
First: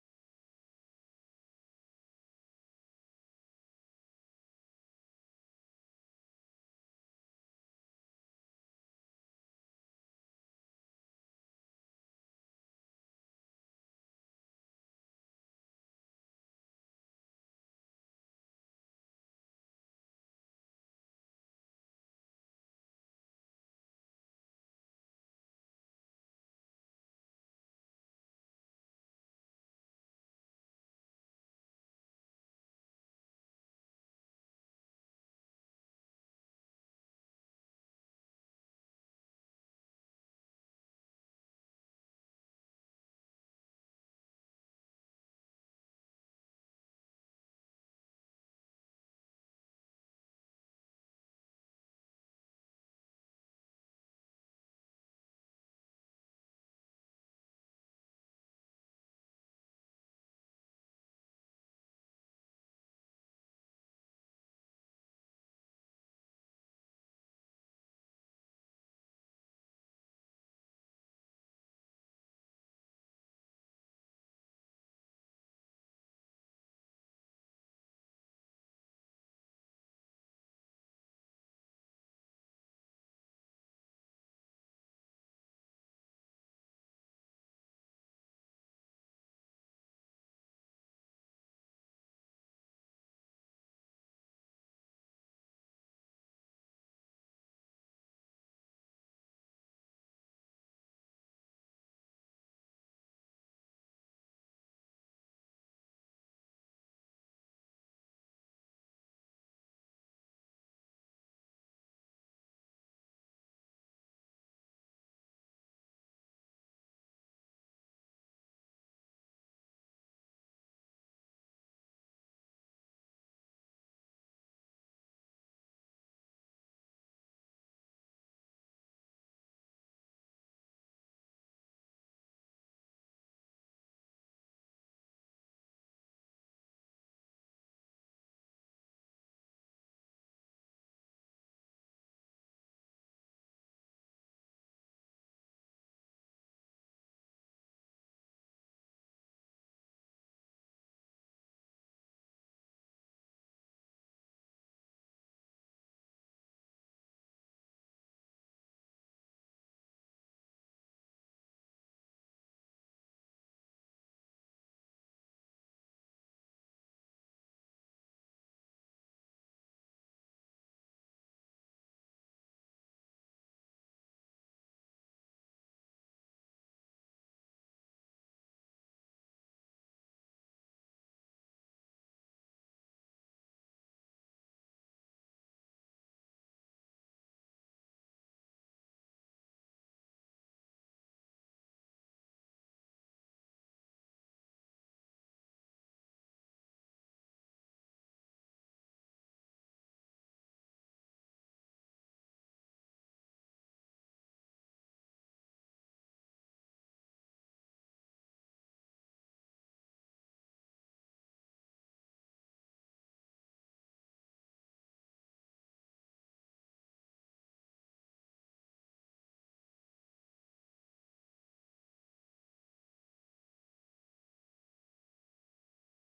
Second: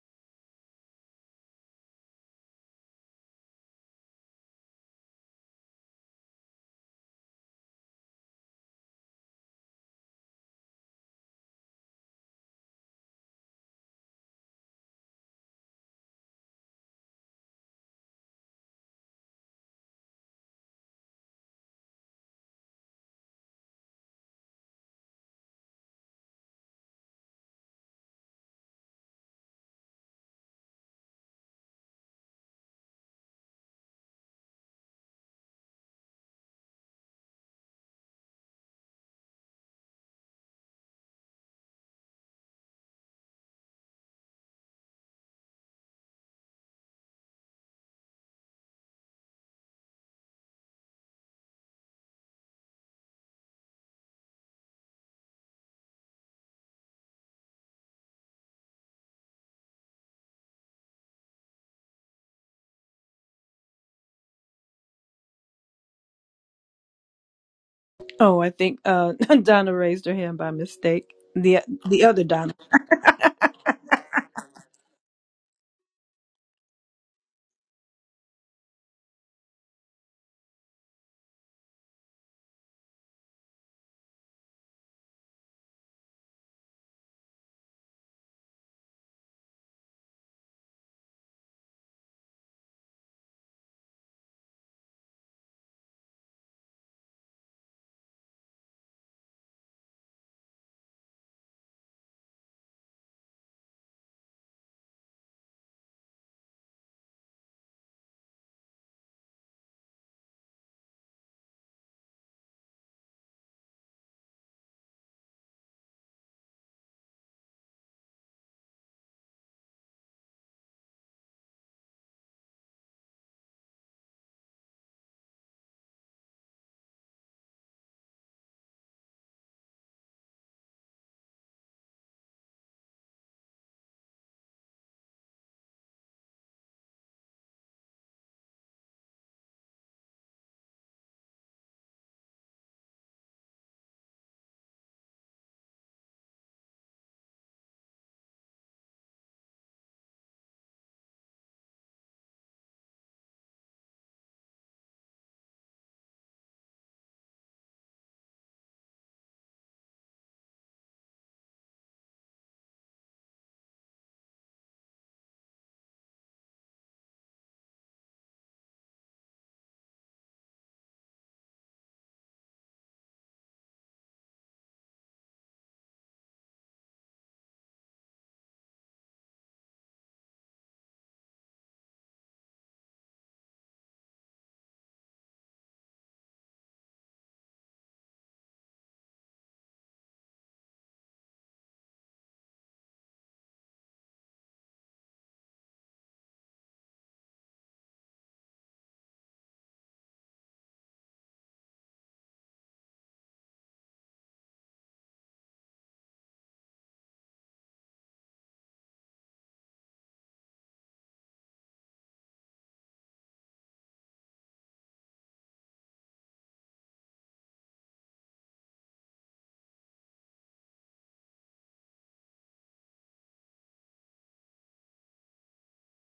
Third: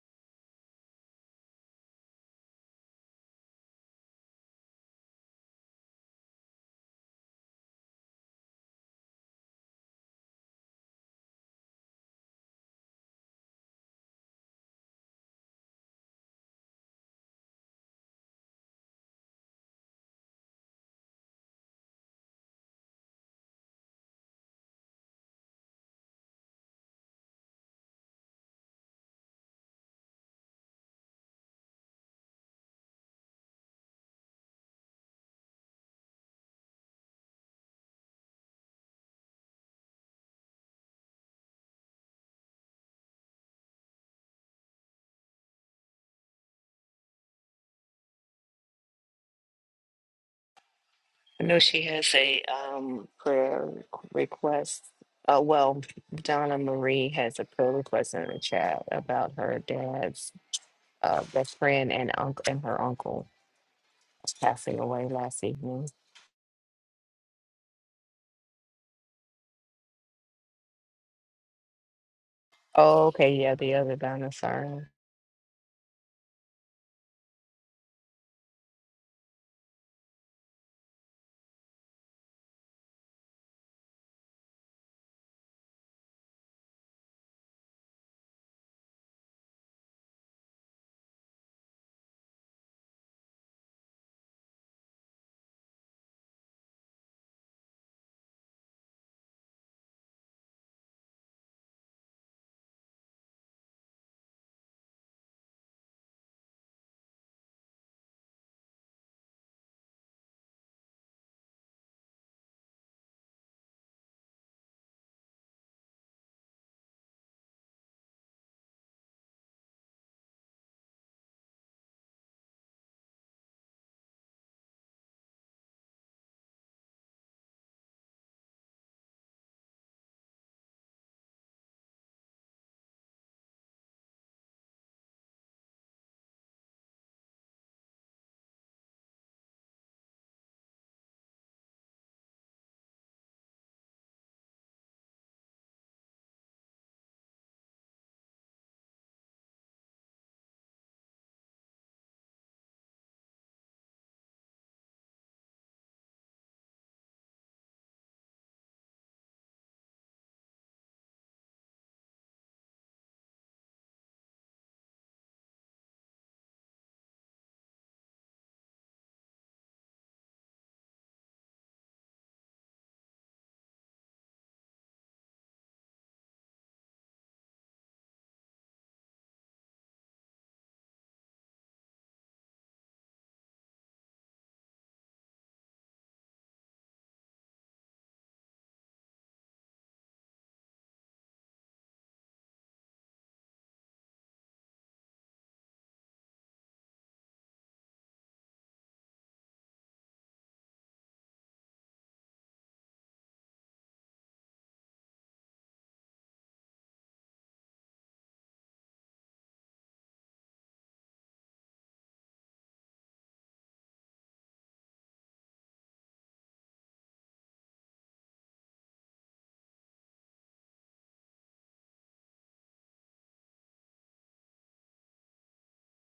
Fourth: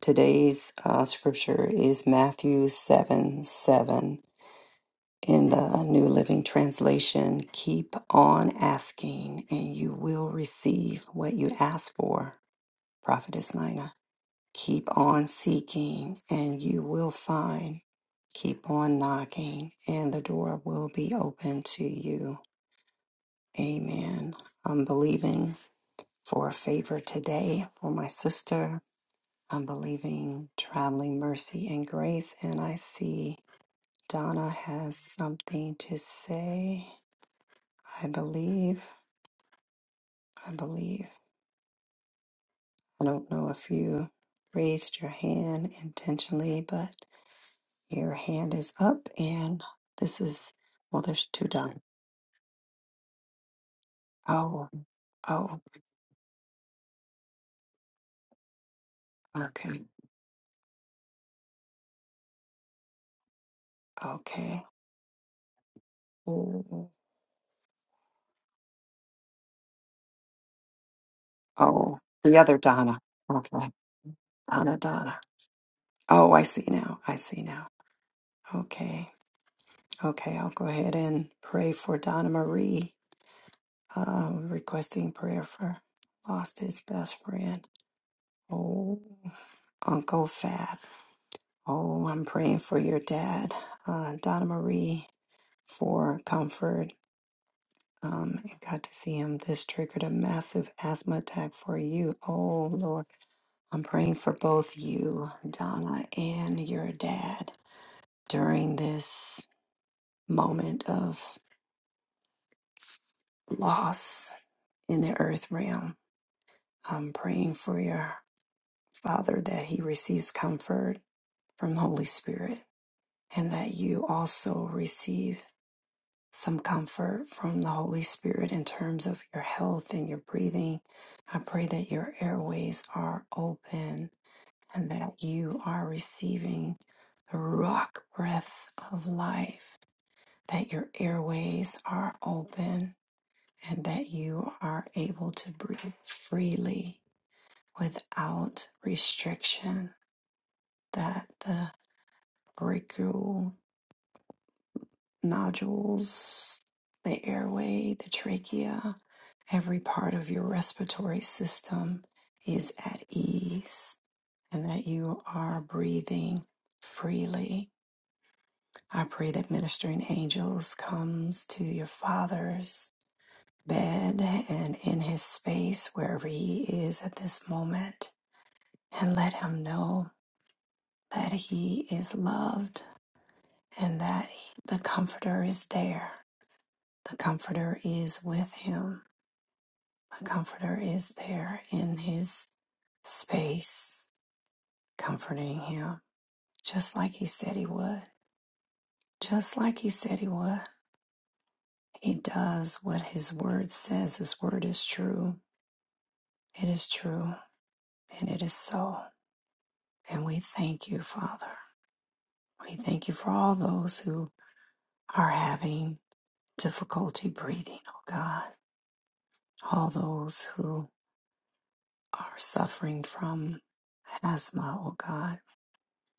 Speaker 2: Today's uh, scripture is Matthew 7 7 in the New Living Translation, keep on asking and you will receive what you ask for, Prophetess Nina. Keep on seeking and you will find. Keep on knocking and the door will be open to you. Amen. I'm believing for a favor today for my sister. I'm believing traveling mercy and grace, and I see Donna has something to say. I believe, I believe. I don't know if you raised your hand intentionally, but your hand is up and this is, well, there's
Speaker 4: I
Speaker 2: two
Speaker 4: know
Speaker 2: down.
Speaker 4: she has a um prayer
Speaker 2: Oh,
Speaker 4: request. Uh,
Speaker 2: oh,
Speaker 4: well, Donna Marie has a prayer request in the chat about her
Speaker 2: okay,
Speaker 4: dad's uh, best friend and uncle and her uncle
Speaker 2: okay.
Speaker 4: passing away last evening.
Speaker 2: Oh,
Speaker 1: Oh, I think uh, Donna raised her hand by mistake. The
Speaker 2: oh,
Speaker 1: the other
Speaker 2: the
Speaker 1: Donna.
Speaker 2: other Donna.
Speaker 4: Oh, okay, yeah,
Speaker 2: Okay,
Speaker 4: the other Donna,
Speaker 2: Donna,
Speaker 4: sorry.
Speaker 2: Donna. Oh, I see now. I see now. Okay, okay. I'll go ahead and pray for Donna Marie, uh, requesting prayer for lost his best friend. Oh. Uncle Fab. Oh, I'm praying for your dad, uh, Donna Marie, for comfort. Um, I got to see him. This triggered a massive asthma attack for you. Oh, Lord. I'm praying for both you, Donna, and your dad during this moment of loss in the earth realm. I'm praying for your father that he receives comfort from Holy Spirit and that you also receive. some comfort from the Holy Spirit in terms of your health and your breathing. I pray that your airways are open and that you are receiving the rock breath of life, that your airways are open and that you are able to breathe freely without restriction, that the breakthrough nodules, the airway, the trachea, every part of your respiratory system is at ease and that you are breathing freely. I pray that ministering angels comes to your father's bed and in his space wherever he is at this moment and let him know that he is loved and that the comforter is there. The comforter is with him The Comforter is there in his space, comforting him, just like he said he would. Just like he said he would. He does what his word says. His word is true. It is true, and it is so. And we thank you, Father. We thank you for all those who are having difficulty breathing, oh God. All those who are suffering from asthma, oh God.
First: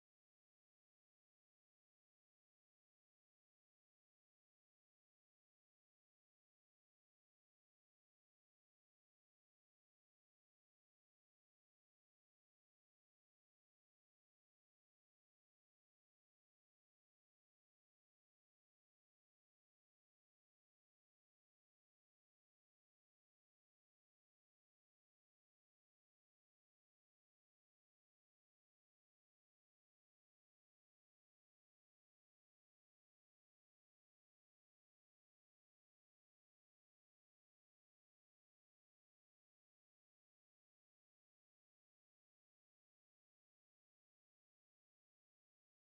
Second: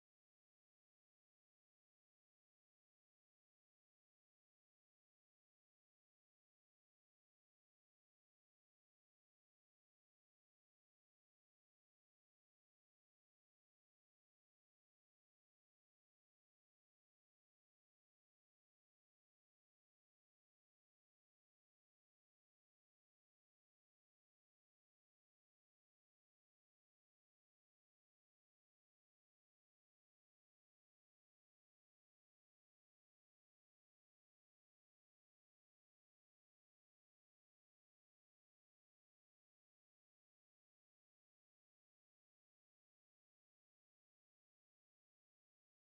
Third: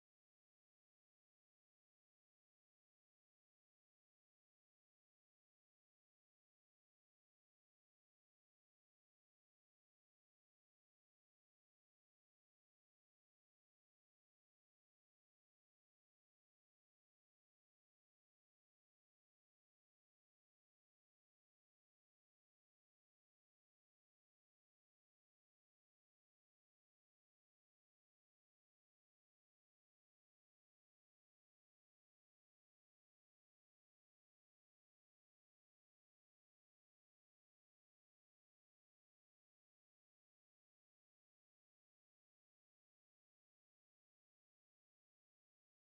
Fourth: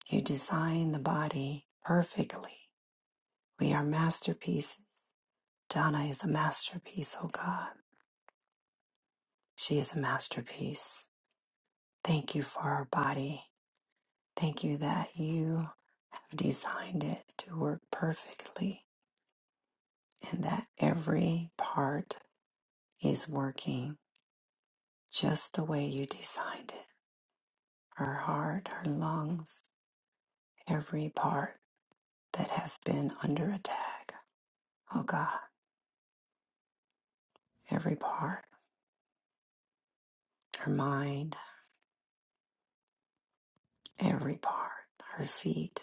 Speaker 2: You designed the body perfectly We are masterpieces. Donna is a masterpiece, oh God. She is a masterpiece. Thank you for our body. Thank you that you have designed it to work perfectly and that every part is working just the way you designed it. Her heart, her lungs, every part that has been under attack. Oh God, every part. Her mind, every part. Her feet.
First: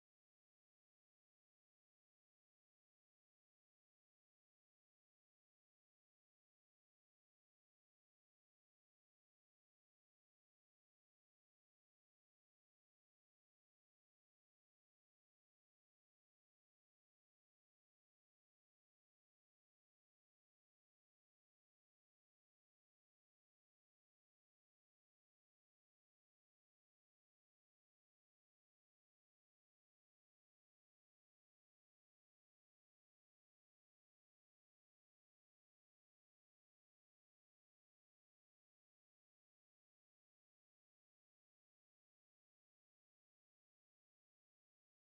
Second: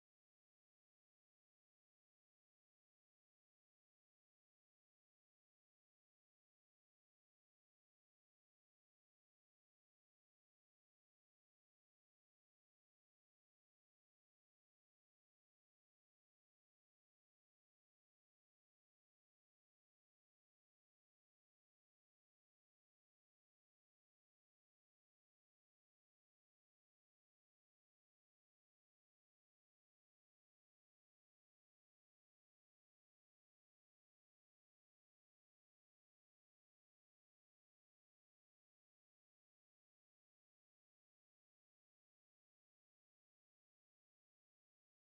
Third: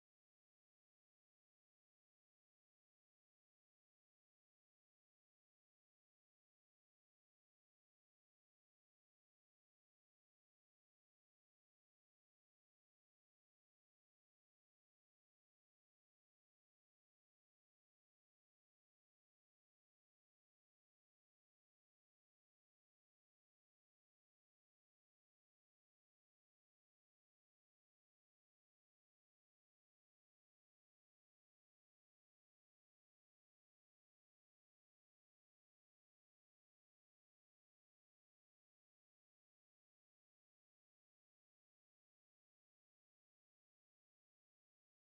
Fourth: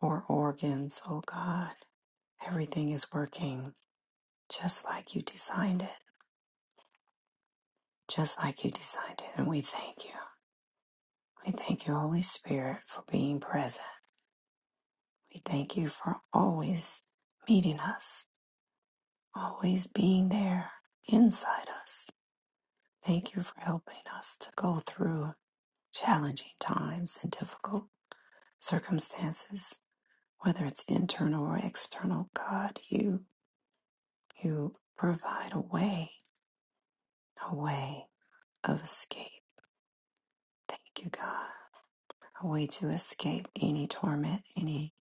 Speaker 2: or organs, oh God. Everything is working just like you designed it, just like you designed it. And we thank you. We thank you, Holy Spirit, for being present. We thank you for always meeting us, always being there inside us. Thank you for helping us to go through challenging times and difficult circumstances, whether it's internal or external. God, you you provide a way, a way. of escape. Thank you, God. A way to escape any torment, any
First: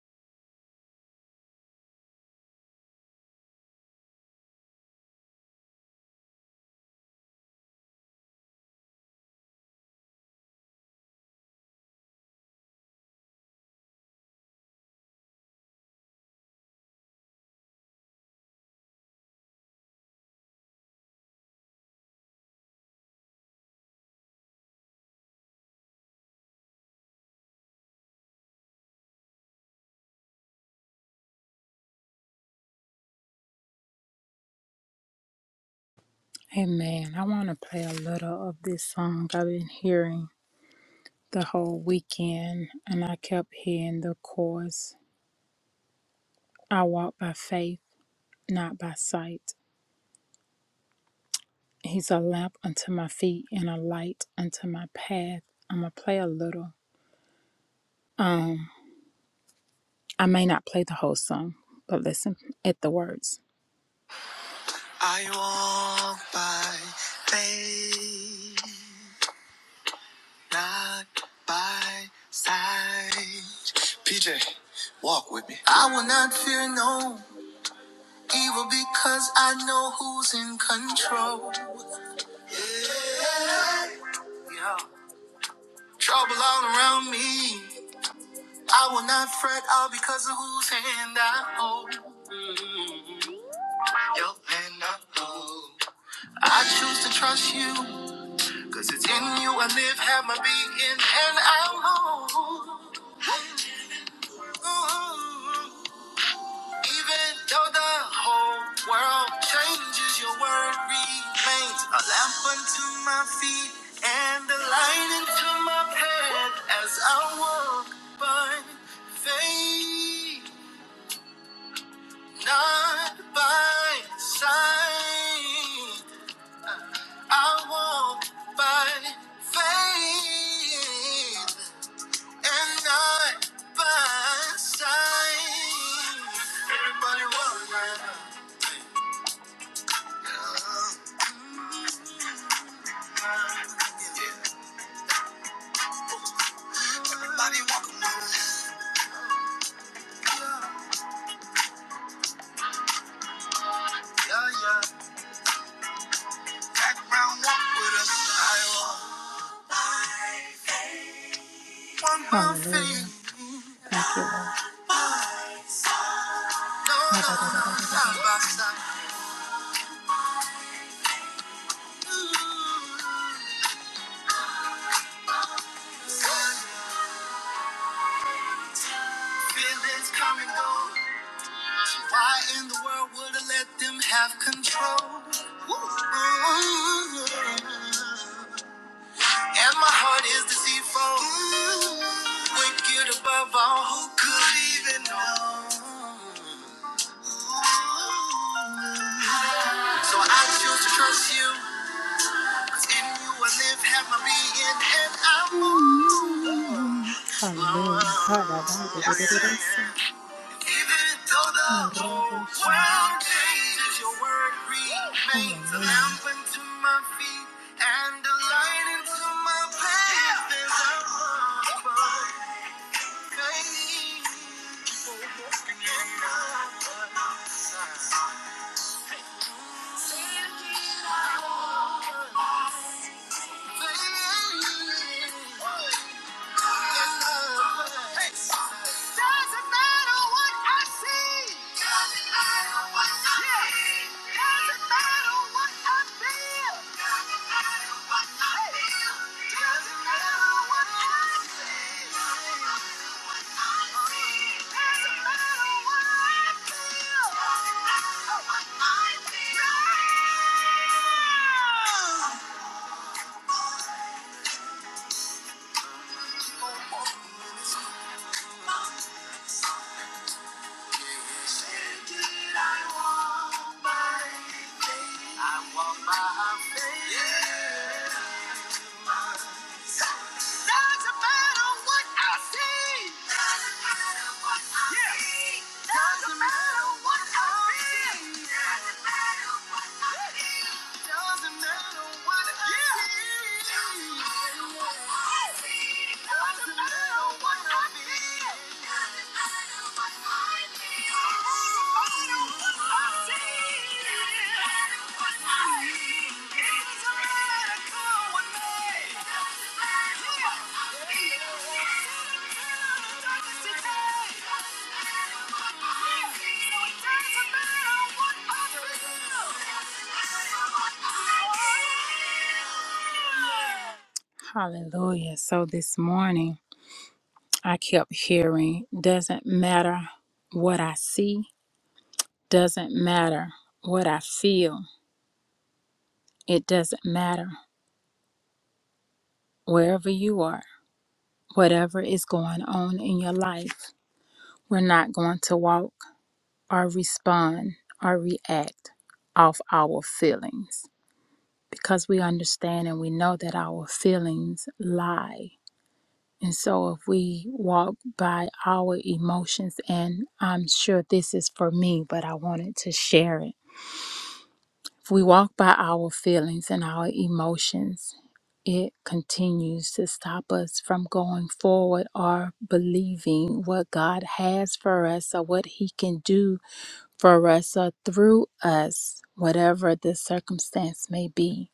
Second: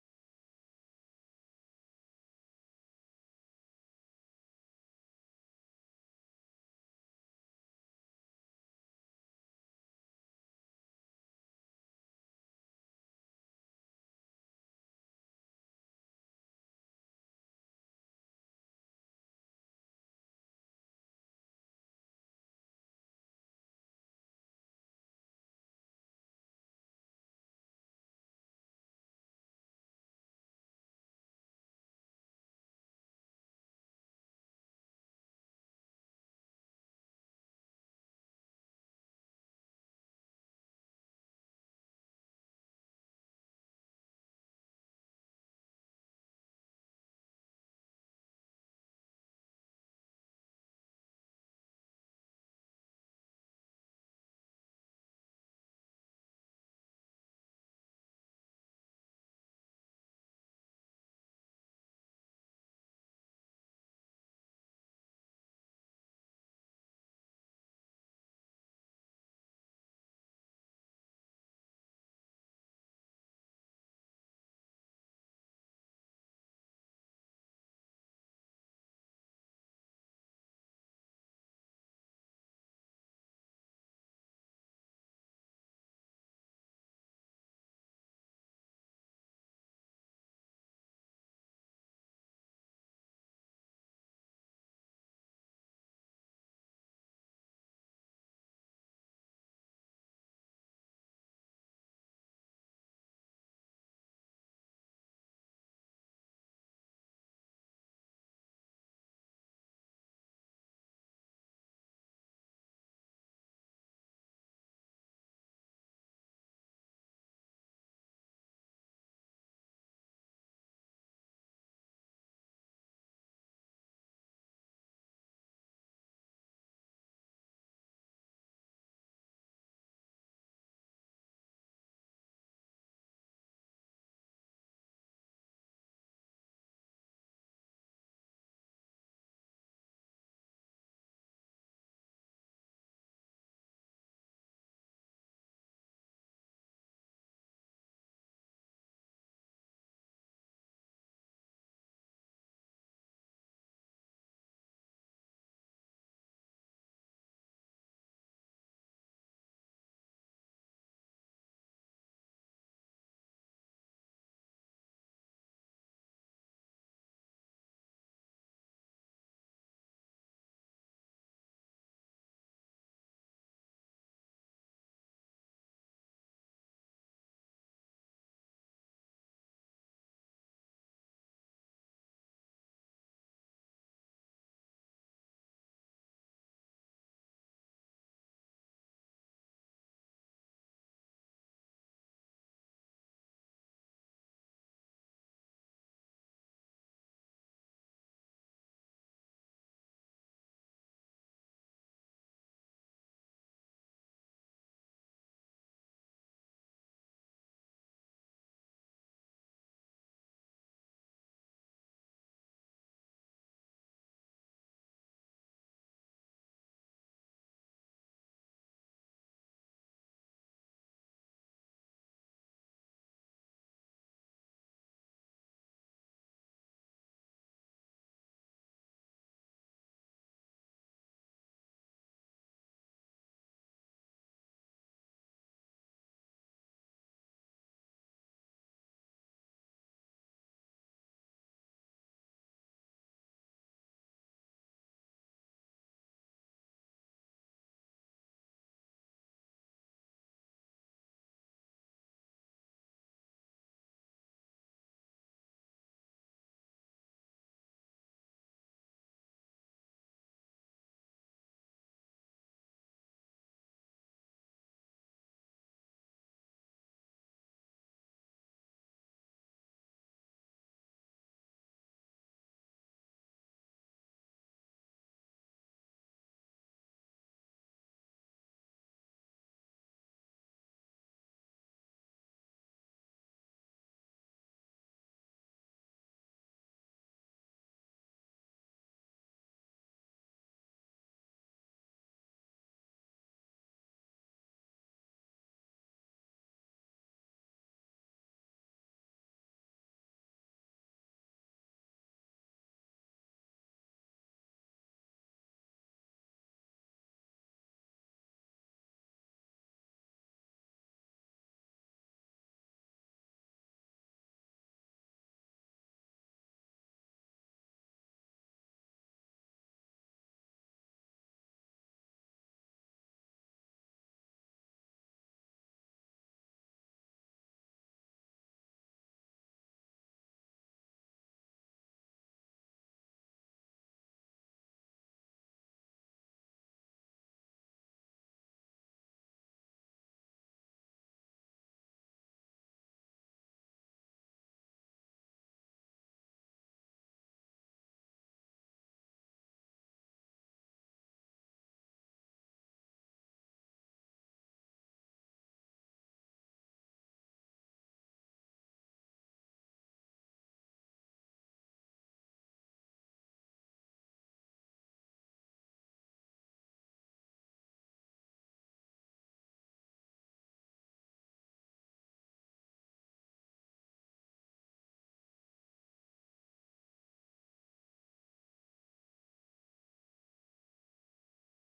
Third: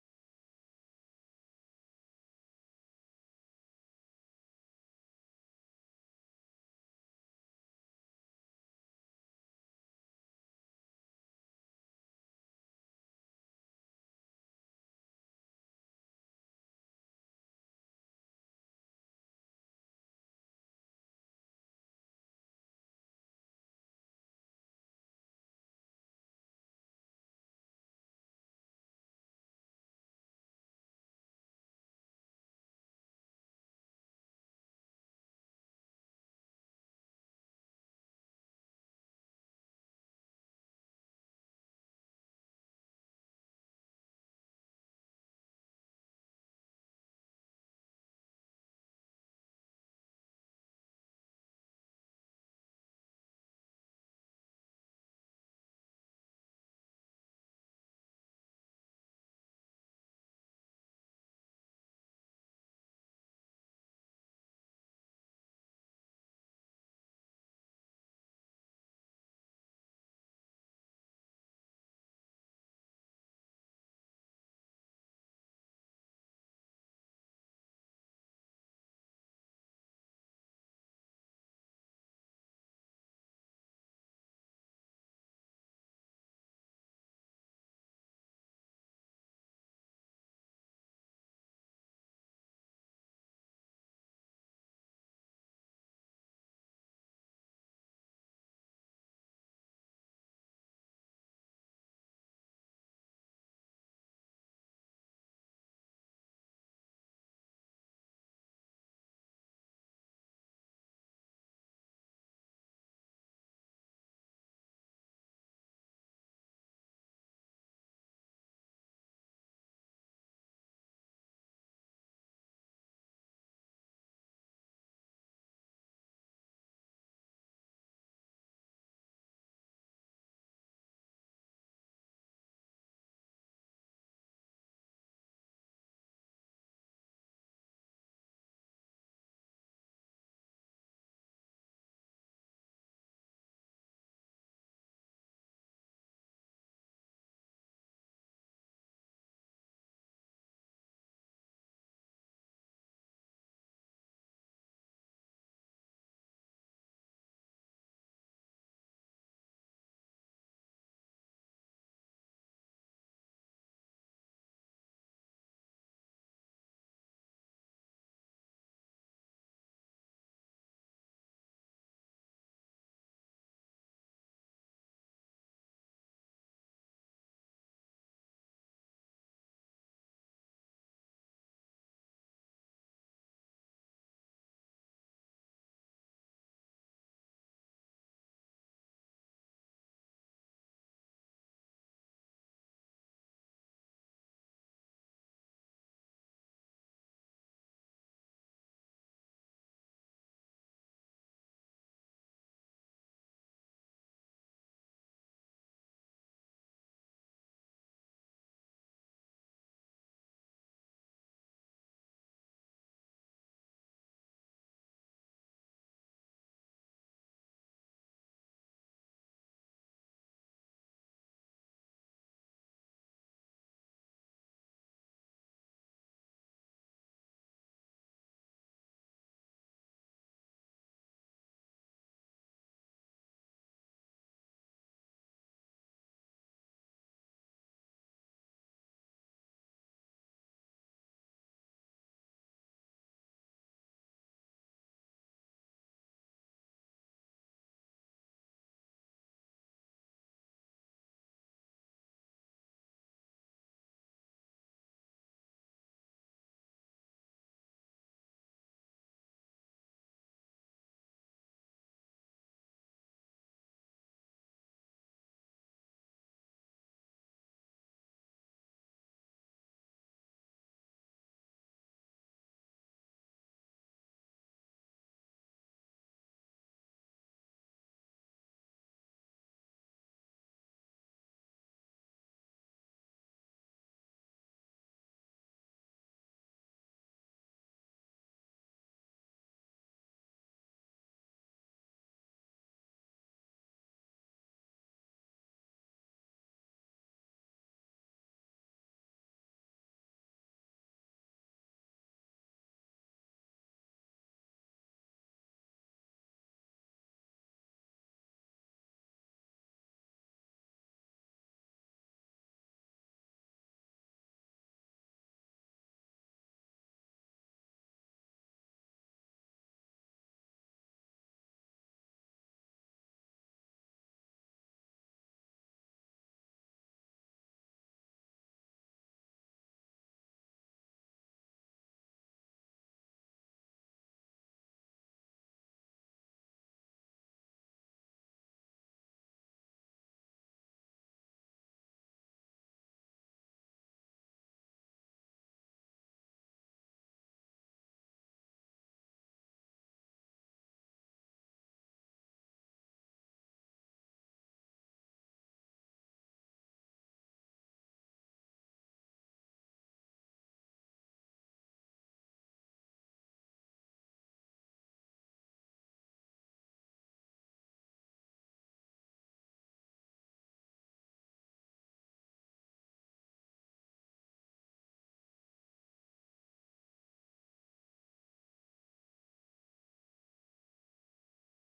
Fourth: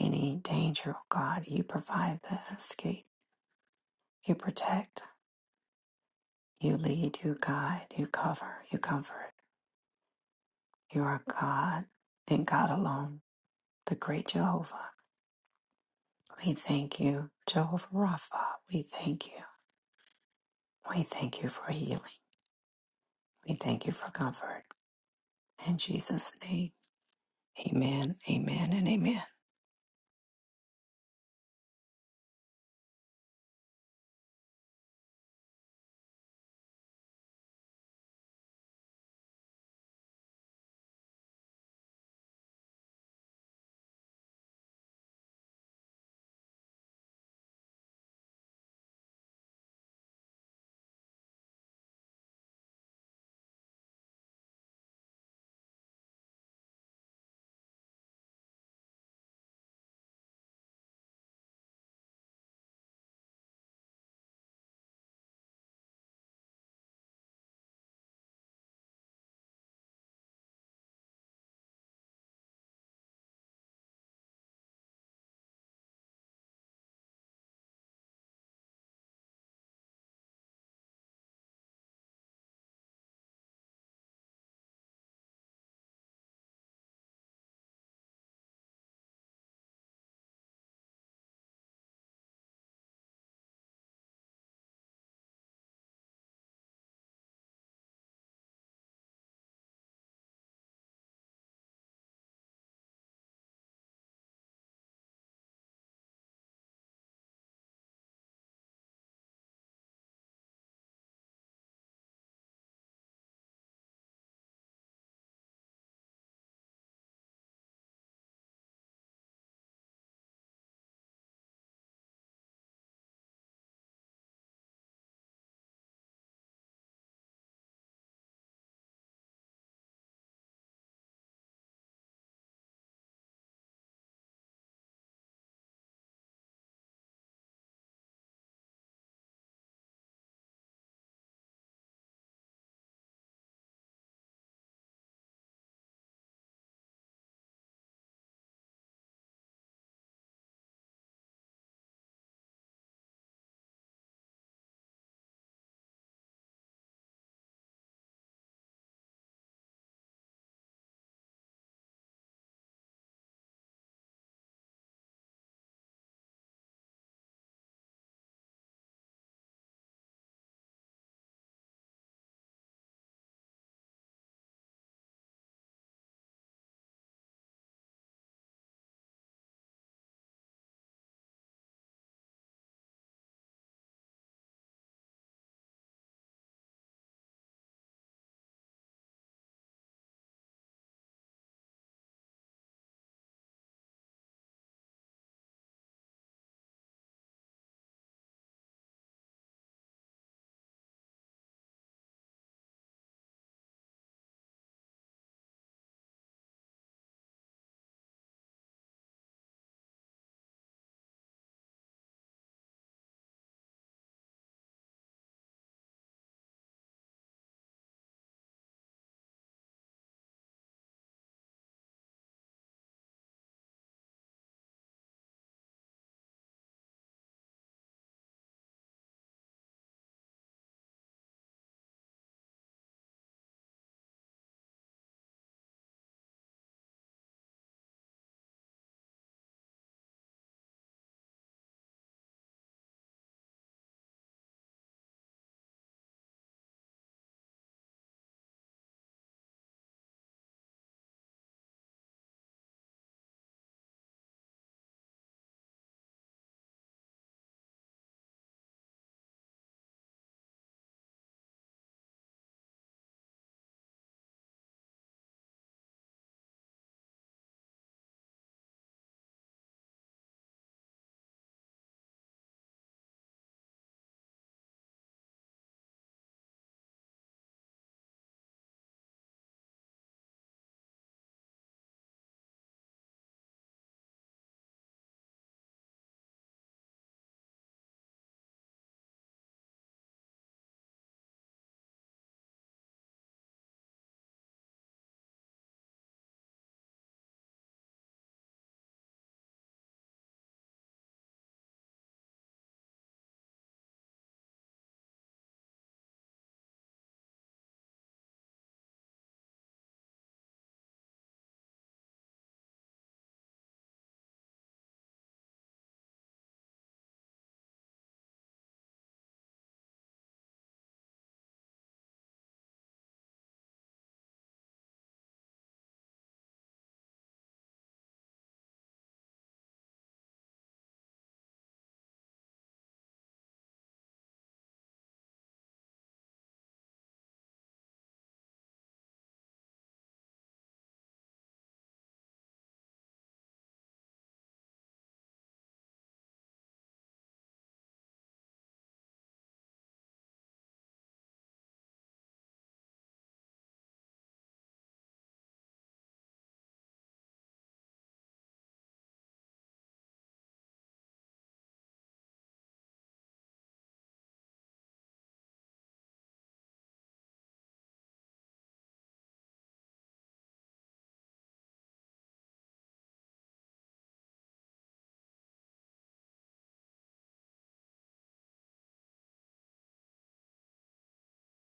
Speaker 2: any danger, oh God. You provide that escape. You protect. You lead. You guide. You cover. You comfort. You are God and God alone, the great Jehovah. We thank you, Jehovah Rapha. We thank you. We thank you for healing. We thank you for comfort. In Jesus' name, amen, amen, and amen.
Speaker 3: Amen. I want to play a little of this song I've been hearing the whole weekend, and I kept hearing the chorus I walk by faith, not by sight. He's a lamp unto my feet and a light unto my path. I'm going to play a little. Um, I may not play the whole song, but listen at the words. I walk by faith. not by side. PJ, walk with me. I will not fear no evil because I know who's in control. Yeah. Yeah. Trouble all around me. I will not fret all because of whose hand I hold. Mm. Your hand I hold. I choose to trust you. Cause it's in you I live, have my being, and I move. Mm-hmm. Even though the whole world changes, your word remains a lamp unto my feet and a light into my path as I walk by faith, not by sight. I walk by faith and not by sight. Everybody run, right now. Yeah. Everybody walk a mile. Yeah, yeah. Background walk with us. I walk. One more thing. Hallelujah. Thank you, Lord. No, no, no. Side by side. Feelings come and go. Why in the world would I let them have control? Ooh. And my heart is deceitful, wicked above all. Who could even know? So I choose to trust you, 'cause in you I live, have my being, and I move. Hallelujah. Even though the whole world changes, your word remains a lamp unto my feet and a light into my path. There's a hope of faith in the side. Faith in the I want my faith. Yeah. Doesn't matter what I see. Doesn't matter what I yeah. see. Doesn't matter what I feel. Doesn't matter what I feel. Doesn't matter what I yeah. see. Doesn't matter what I see. Doesn't matter what I feel. Doesn't matter what I feel. Hallelujah. So this morning I kept hearing, doesn't matter what I see, doesn't matter what I feel. It doesn't matter wherever you are, whatever is going on in your life. We're not going to walk or respond or react off our feelings because we understand and we know that our feelings lie. And so, if we walk by our emotions, and I'm sure this is for me, but I wanted to share it If we walk by our feelings and our emotions, it continues to stop us from going forward or believing what God has for us or what He can do for us or through us, whatever the circumstance may be.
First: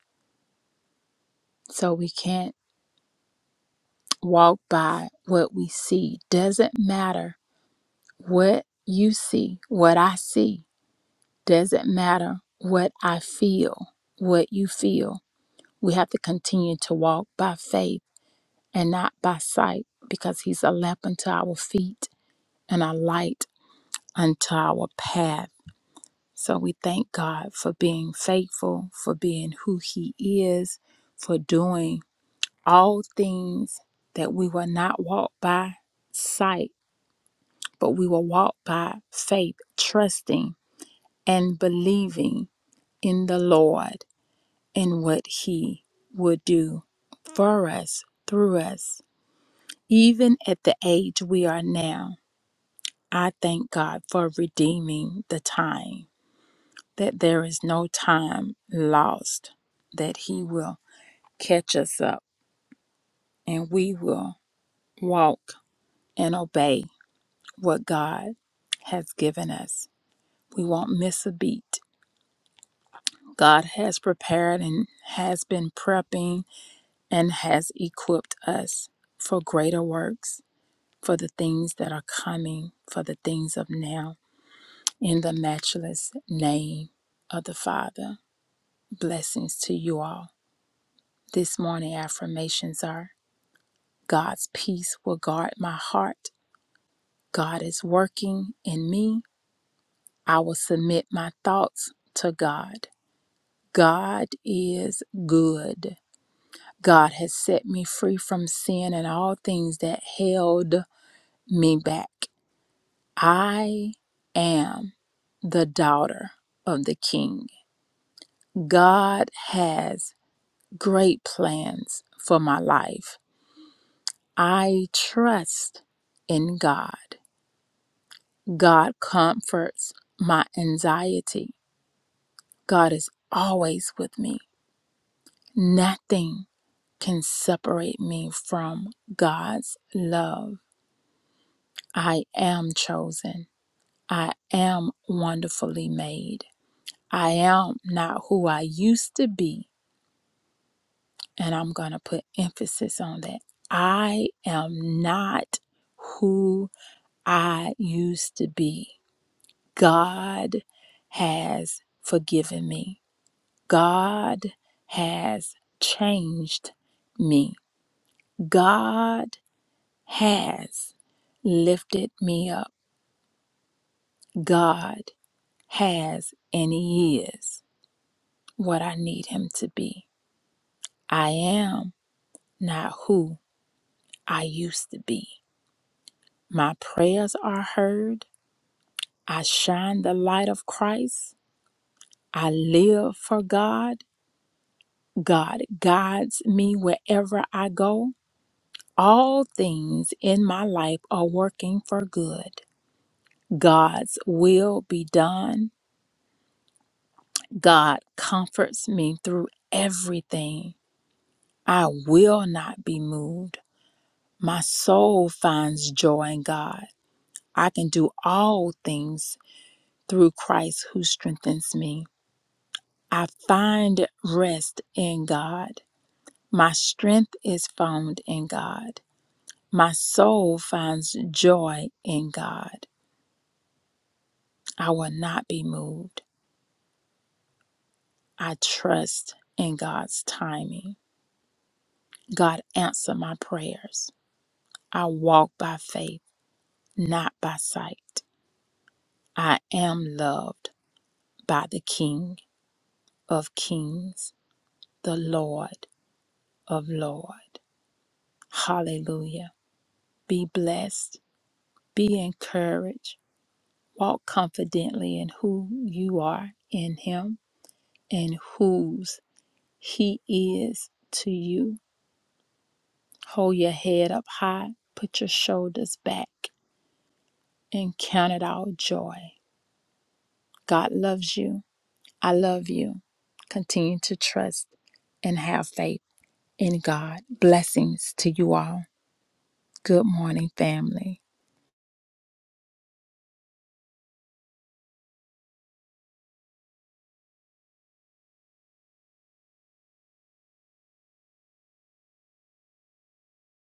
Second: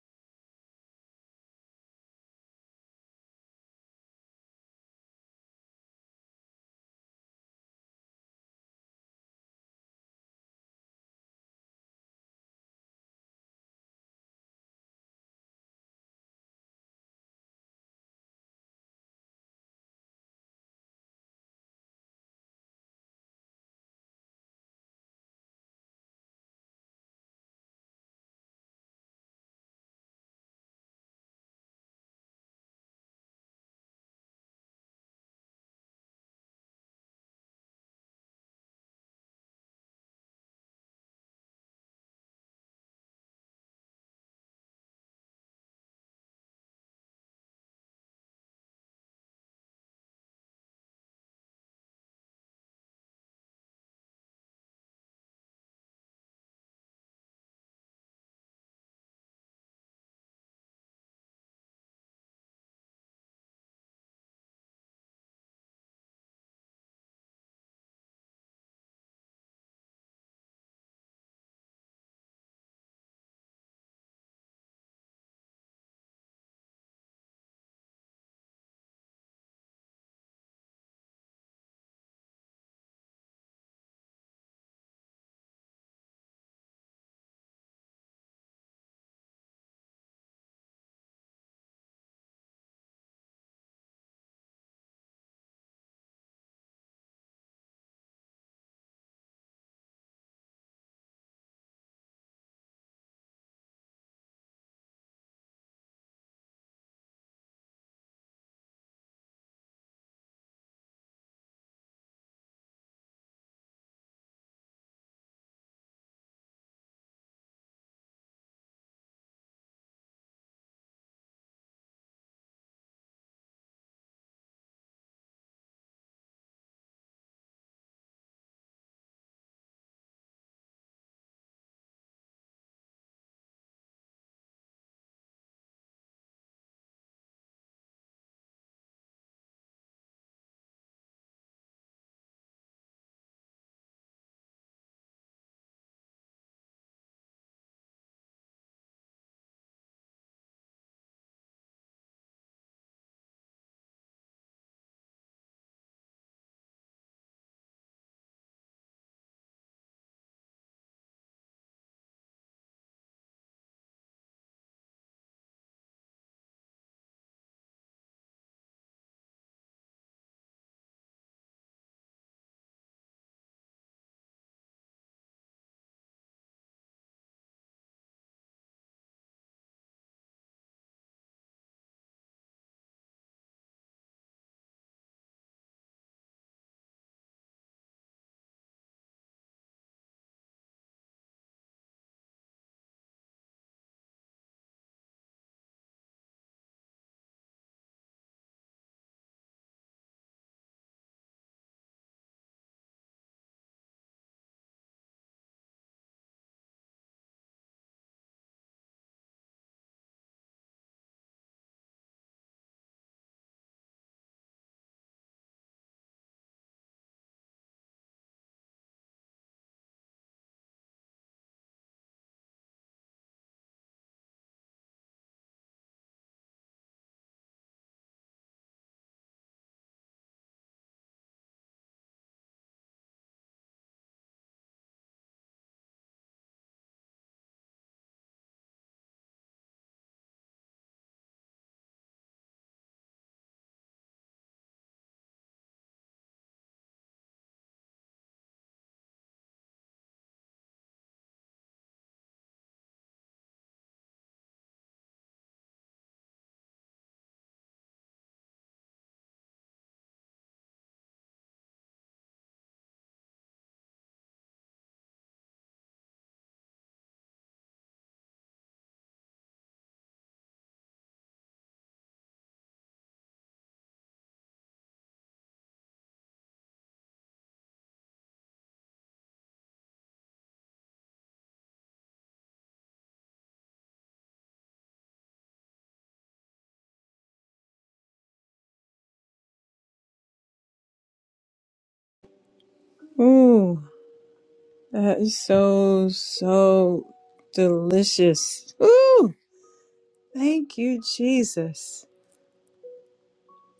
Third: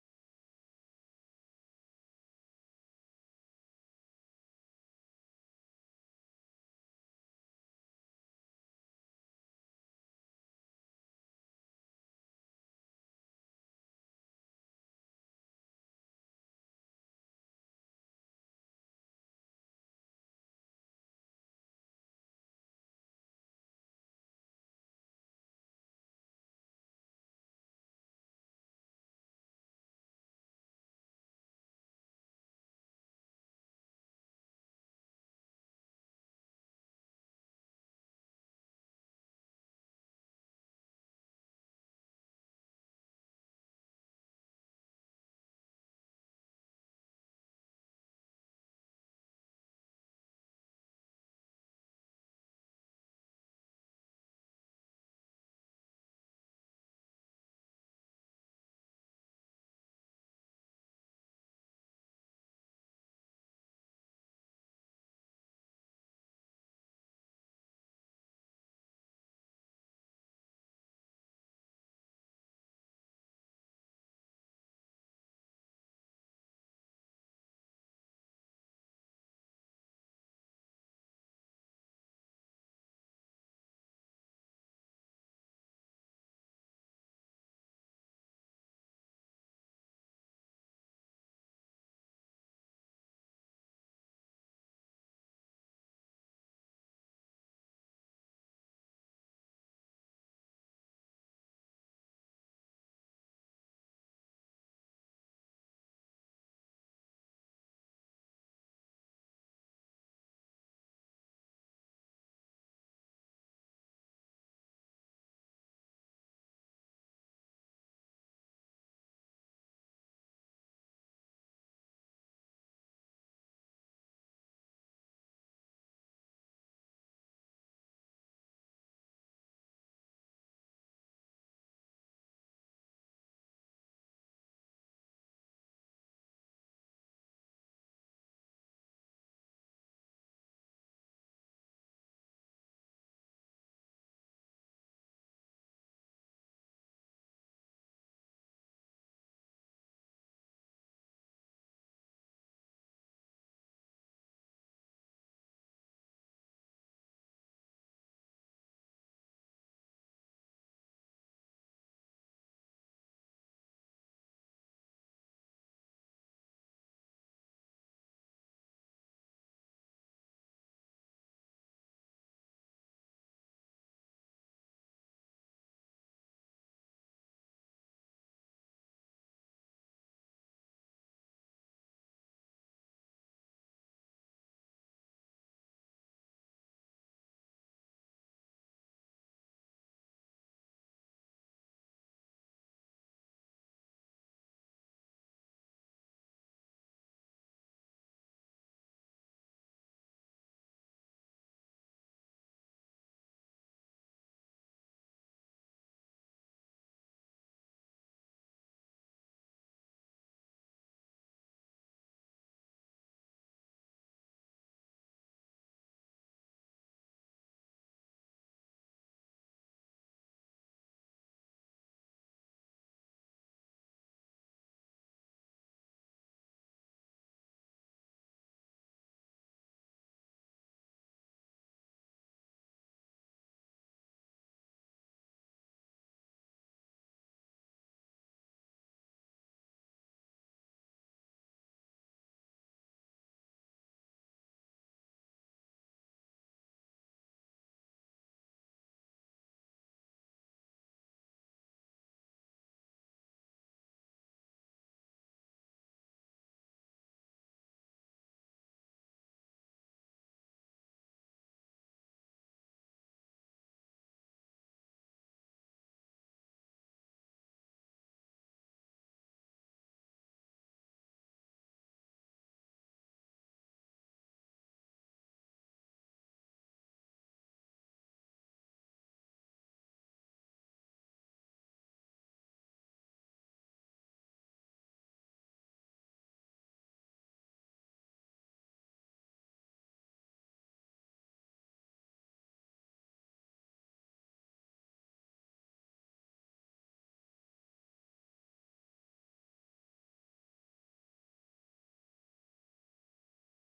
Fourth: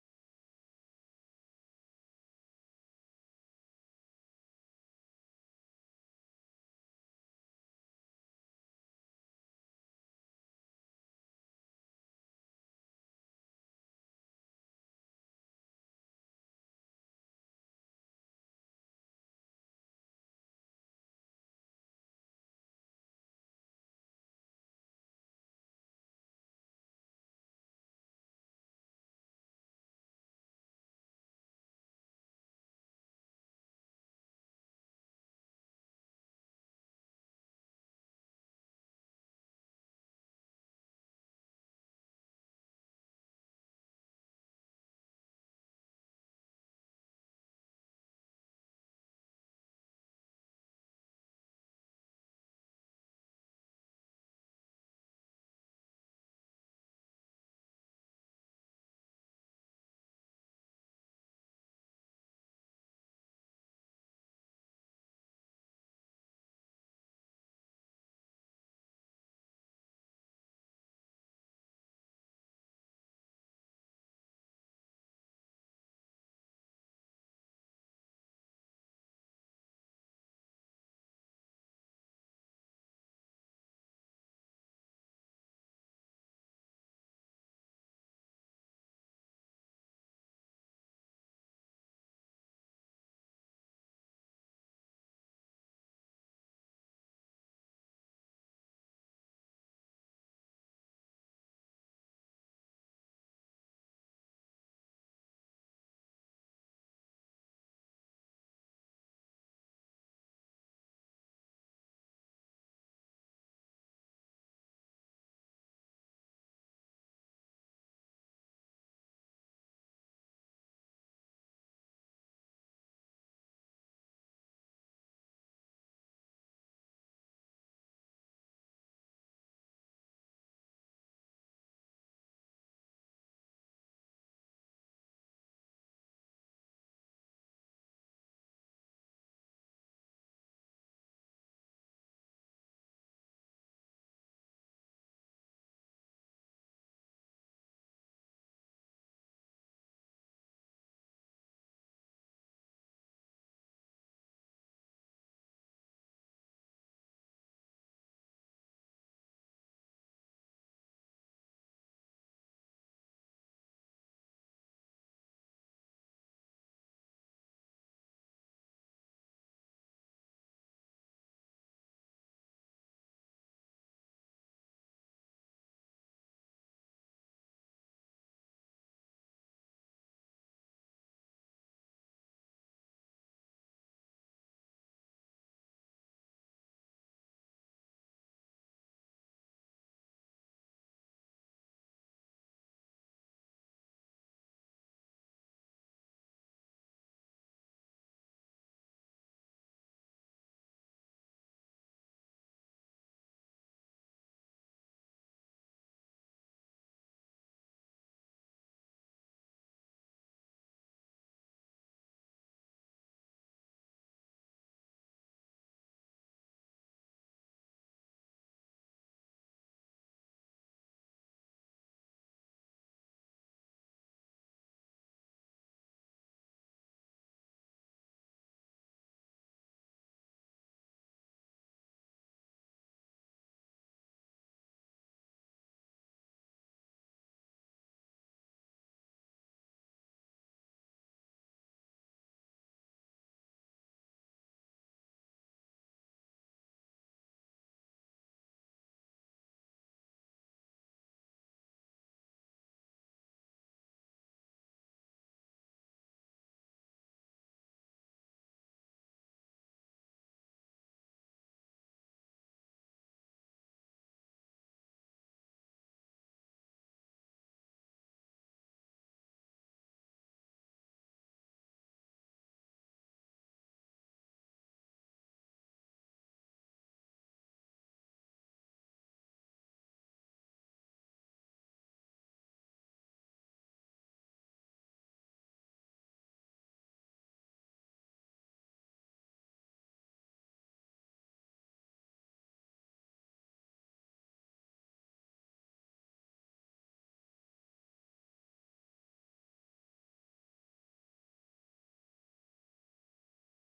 Speaker 3: So we can't walk by what we see. Doesn't matter what you see, what I see. Doesn't matter what I feel, what you feel We have to continue to walk by faith and not by sight because He's a lamp unto our feet and a light unto our path. So we thank God for being faithful, for being who He is, for doing all things that we will not walk by sight, but we will walk by faith, trusting and believing in the Lord and what He will do for us, through us Even at the age we are now, I thank God for redeeming the time, that there is no time lost, that He will catch us up and we will walk and obey what God has given us. We won't miss a beat. God has prepared and has been prepping and has equipped us for greater works, for the things that are coming, for the things of now. In the matchless name of the Father, blessings to you all. This morning affirmations are God's peace will guard my heart. God is working in me. I will submit my thoughts to God. God is good. God has set me free from sin and all things that held me back. I am the daughter of the King. God has great plans for my life. I trust in God. God comforts my anxiety. God is always with me. Nothing can separate me from God's love. I am chosen. I am wonderfully made. I am not who I used to be. And I'm going to put emphasis on that. I am not who I used to be. God has forgiven me. God has changed me. God has lifted me up. God has and He is what I need Him to be. I am not who I used to be. My prayers are heard. I shine the light of Christ. I live for God. God guides me wherever I go. All things in my life are working for good. God's will be done. God comforts me through everything. I will not be moved. My soul finds joy in God. I can do all things through Christ who strengthens me. I find rest in God. My strength is found in God. My soul finds joy in God. I will not be moved. I trust in God's timing. God, answer my prayers. I walk by faith, not by sight. I am loved by the King of Kings, the Lord of Lord. Hallelujah. Be blessed, be encouraged, walk confidently in who you are in Him and whose. He is to you. Hold your head up high, put your shoulders back, and count it all joy. God loves you. I love you. Continue to trust and have faith in God. Blessings to you all. Good morning, family.
Speaker 1: Ooh, that is so, so delicious. Ooh, thank you, Jesus.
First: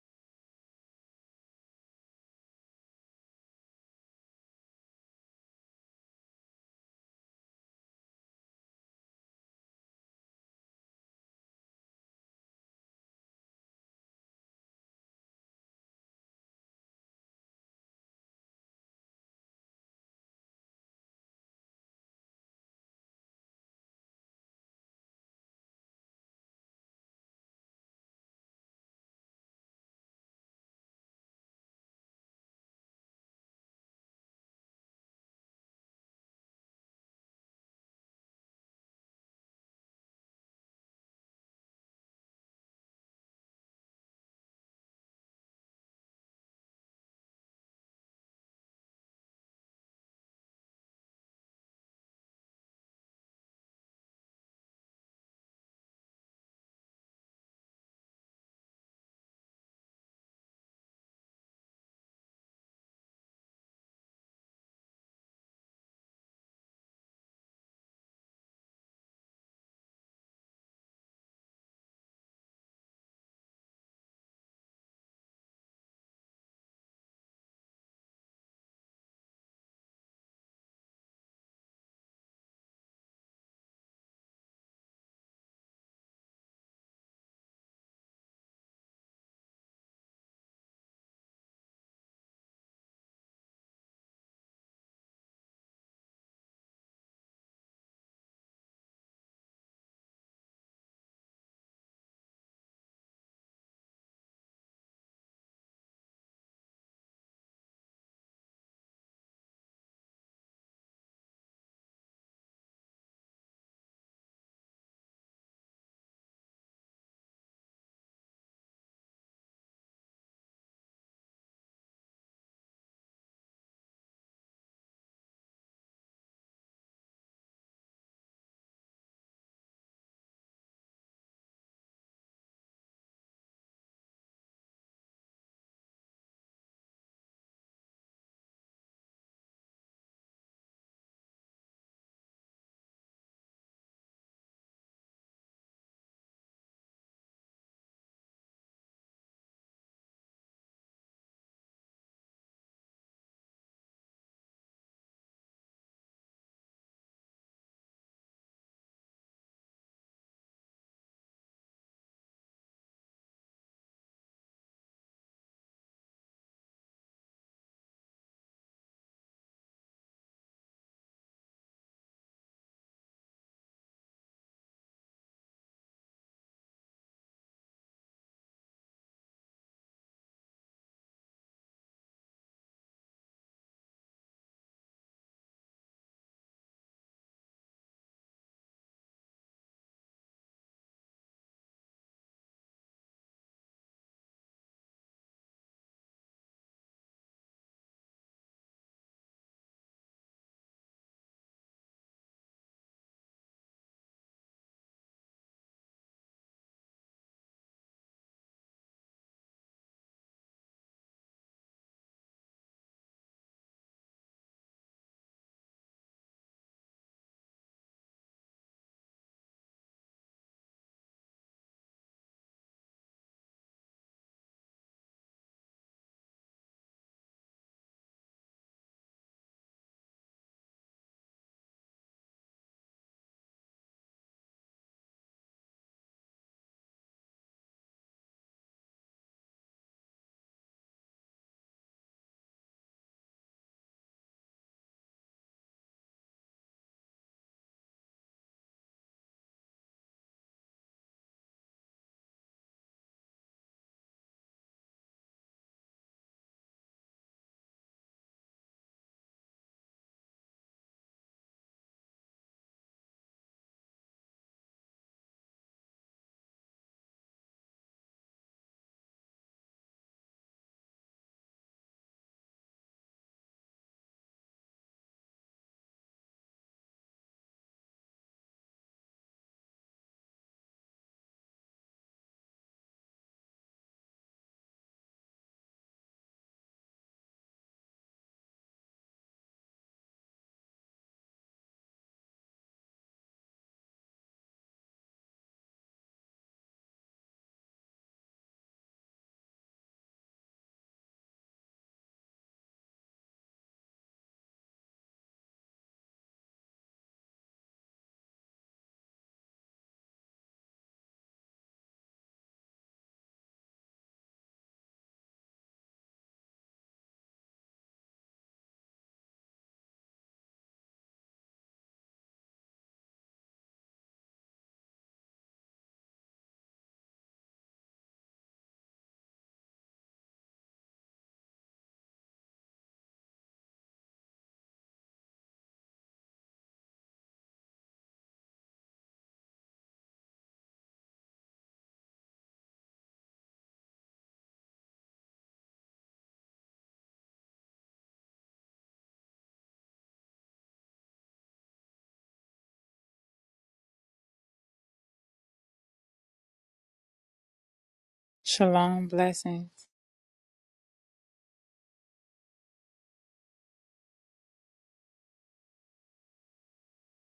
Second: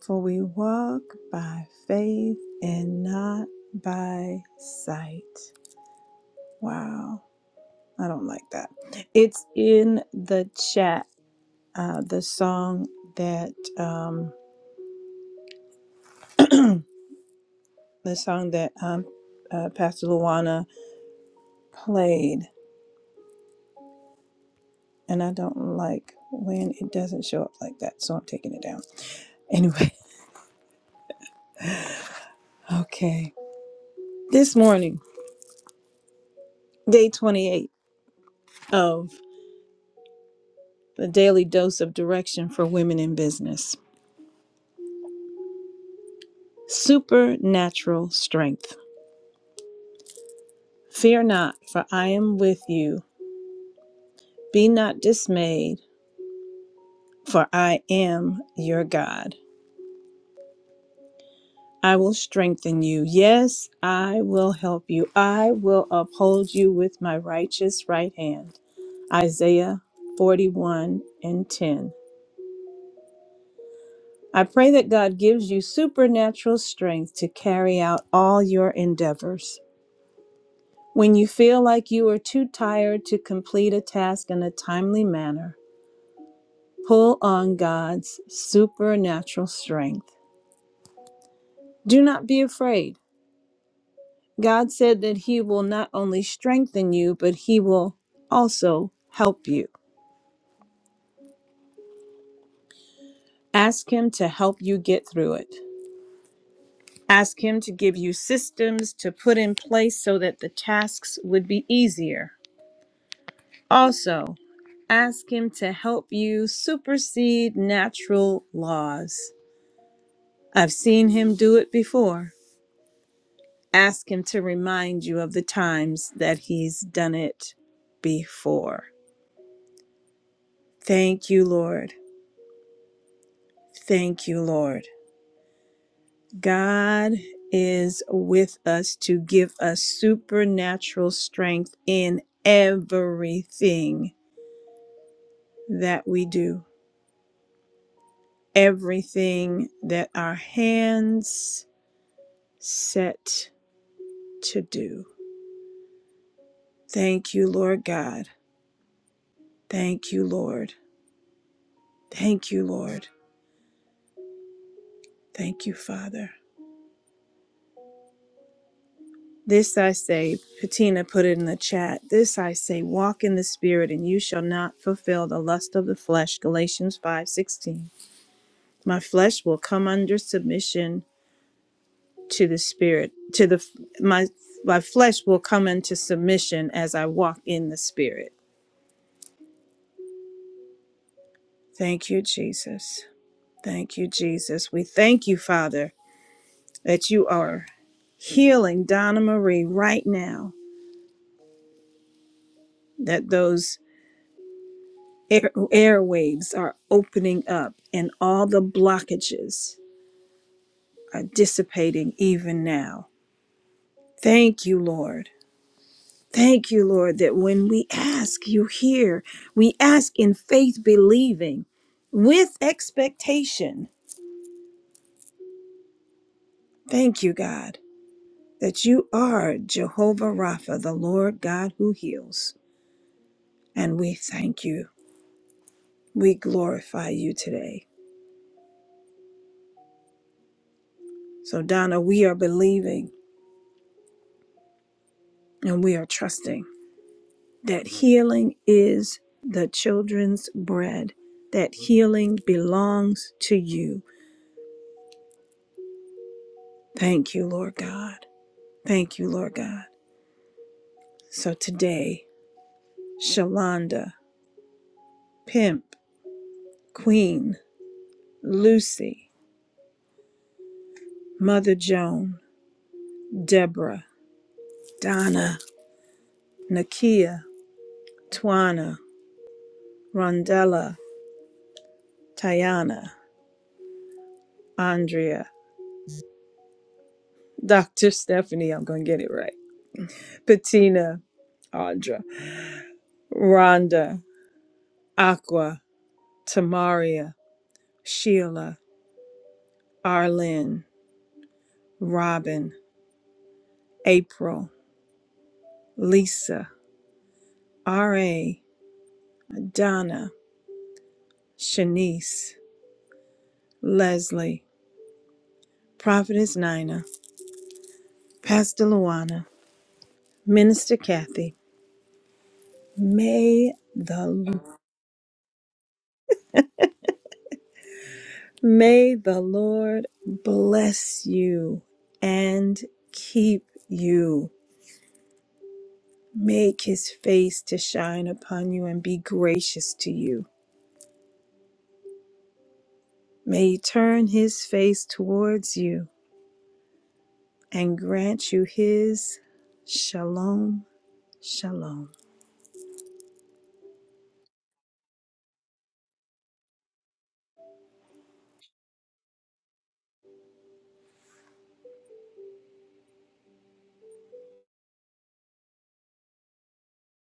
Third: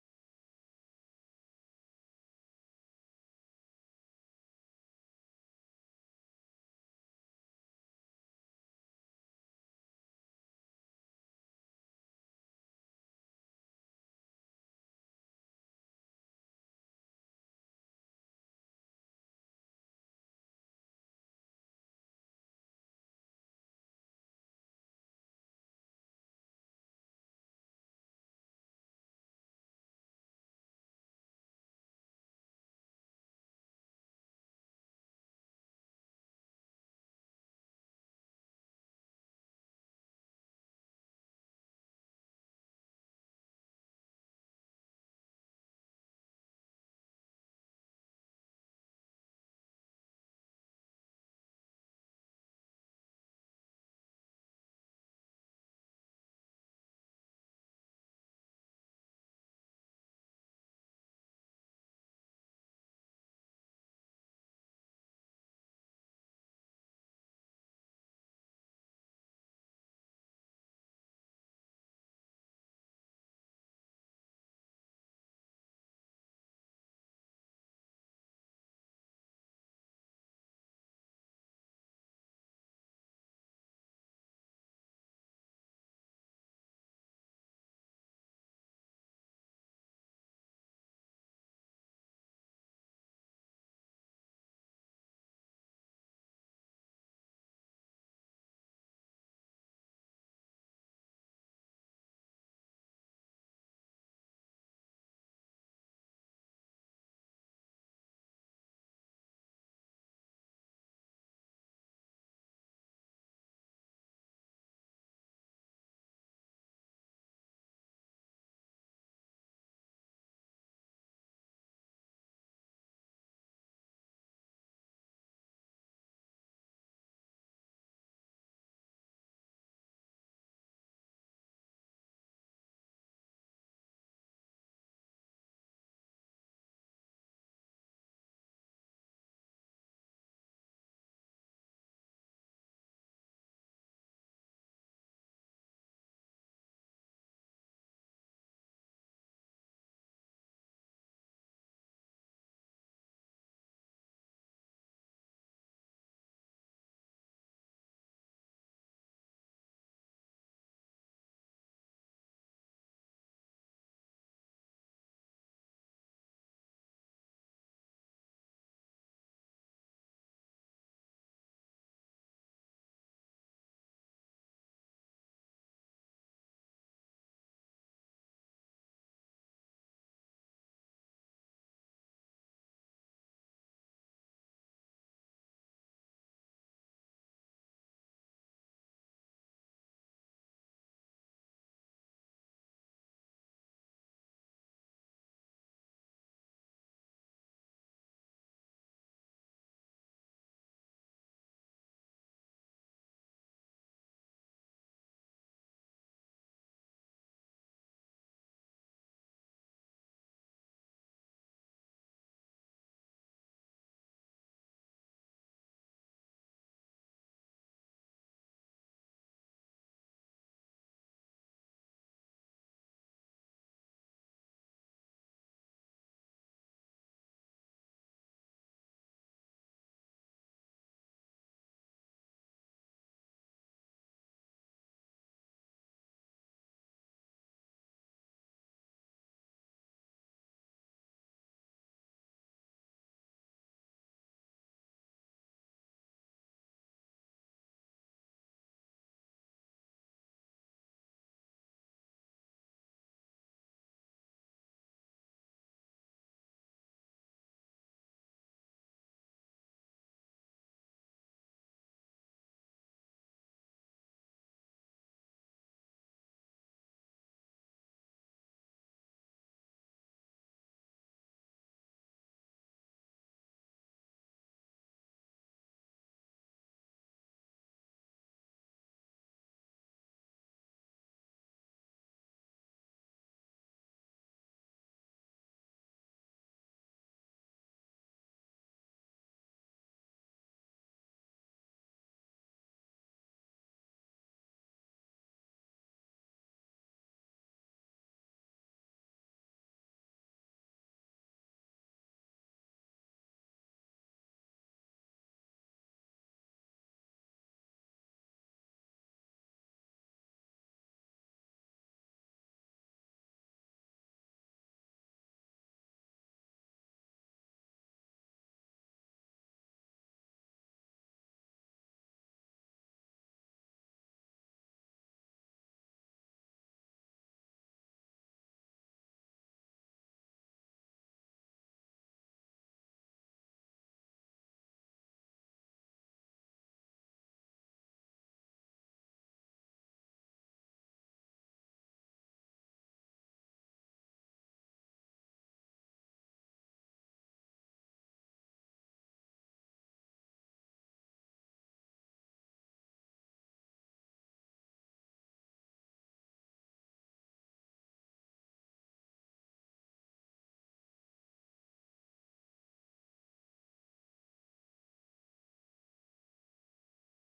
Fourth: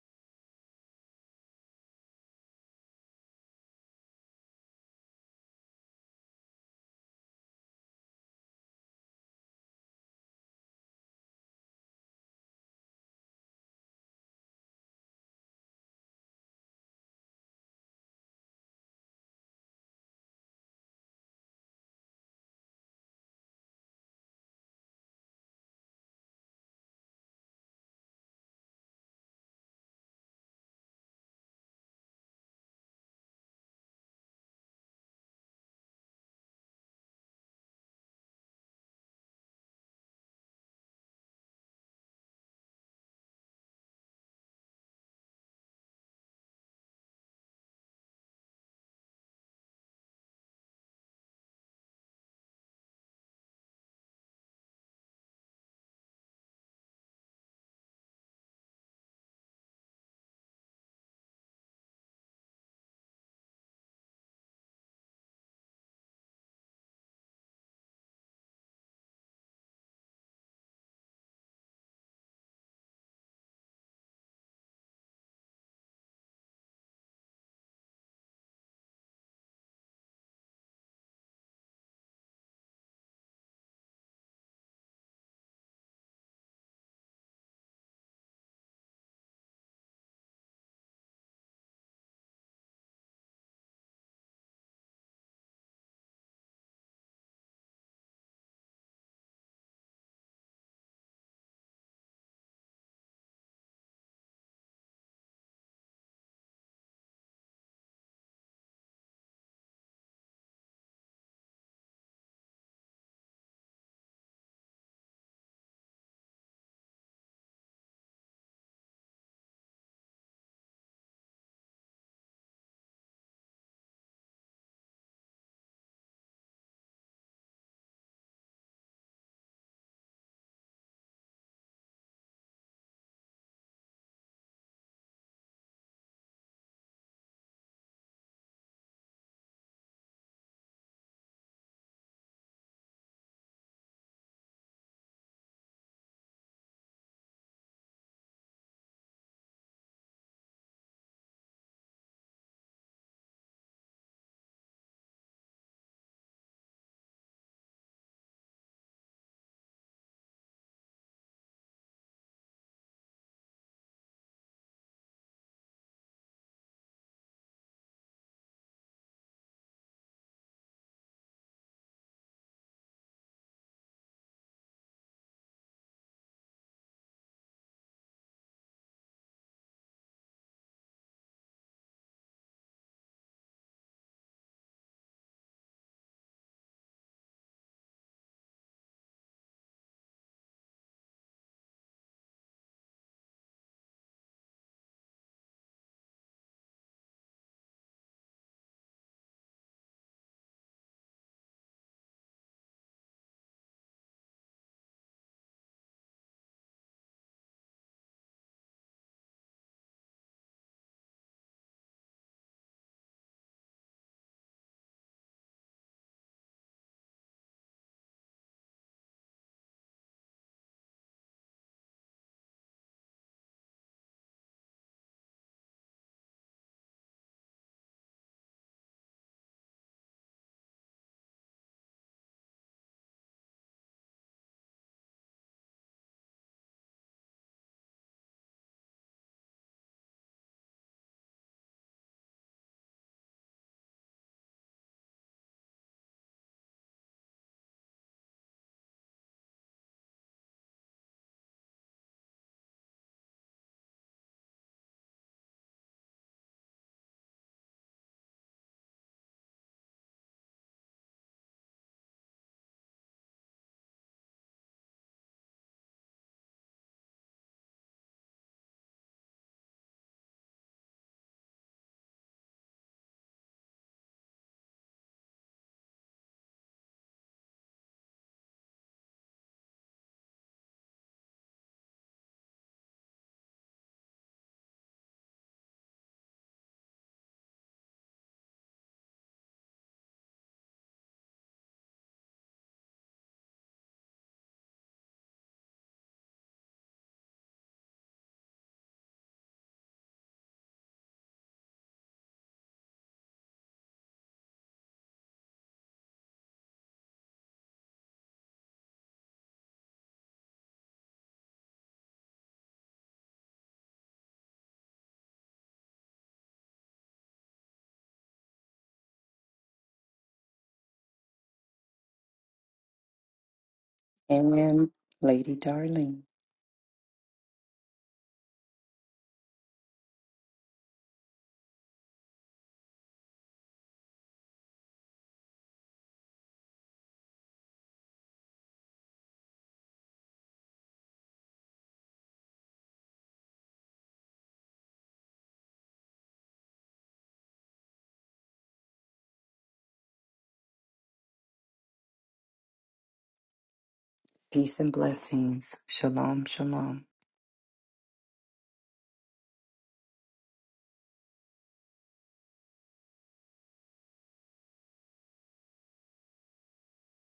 Speaker 1: For we walk by faith and not by sight. Wow. I don't like that. It's in the chat. Uh, the song that um, the song that um, uh, Pastor Luana played, and I don't like when it doesn't show up like that, so I'm taking it down. Anyway, okay. This morning, day 28 of the daily dose of direction for women in business. supernatural strength. Fear not, for I am with you. Be not dismayed, for I am your God. I will strengthen you. Yes, I will help you. I will uphold you with my righteous right hand. Isaiah 41 and 10. I pray that God gives you supernatural strength to carry out all your endeavors. When you feel like you are too tired to complete a task in a timely manner, Pull on God's supernatural strength. Do not be afraid. God said that He will not only strengthen you, but He will also help you. Ask Him to help you get through it. Ask Him to give you systems to put in place so that the tasks would be easier. Also, ask Him to help you supersede natural laws. I've seen Him do it before. Ask Him to remind you of the times that He's done it before. Thank you, Lord. Thank you, Lord. God is with us to give us supernatural strength in everything that we do, everything that our hands set to do. Thank you, Lord God. Thank you, Lord. Thank you, Lord. Thank you, Father. This I say, Patina put it in the chat. This I say, walk in the spirit, and you shall not fulfill the lust of the flesh. Galatians five sixteen. My flesh will come under submission to the spirit. To the my my flesh will come into submission as I walk in the spirit. Thank you, Jesus. Thank you, Jesus. We thank you, Father, that you are healing Donna Marie right now. That those air, airwaves are opening up and all the blockages are dissipating even now. Thank you, Lord. Thank you, Lord, that when we ask, you hear. We ask in faith, believing with expectation. Thank you, God, that you are Jehovah Rapha, the Lord God who heals. And we thank you. We glorify you today. So, Donna, we are believing and we are trusting that healing is the children's bread, that healing belongs to you. Thank you, Lord God. Thank you, Lord God. So today, Shalonda, Pimp, Queen, Lucy, Mother Joan, Deborah, Donna, Nakia, Twana, Rondella, Tayana, Andrea, Dr. Stephanie, I'm going to get it right, Patina, Audra, Rhonda, Aqua, Tamaria, Sheila, Arlene, Robin, April, Lisa, R.A., Donna, Shanice, Leslie, Prophetess Nina, Pastor Luana, Minister Kathy. May the
Speaker 2: Amen, Lady Darling.
Speaker 1: may the Lord bless you and keep you. Make his face to shine upon you and be gracious to you. May he turn his face towards you and grant you his shalom, shalom.
Speaker 2: Peace and blessings. Shalom, shalom.
Speaker 3: Shalom, blessings.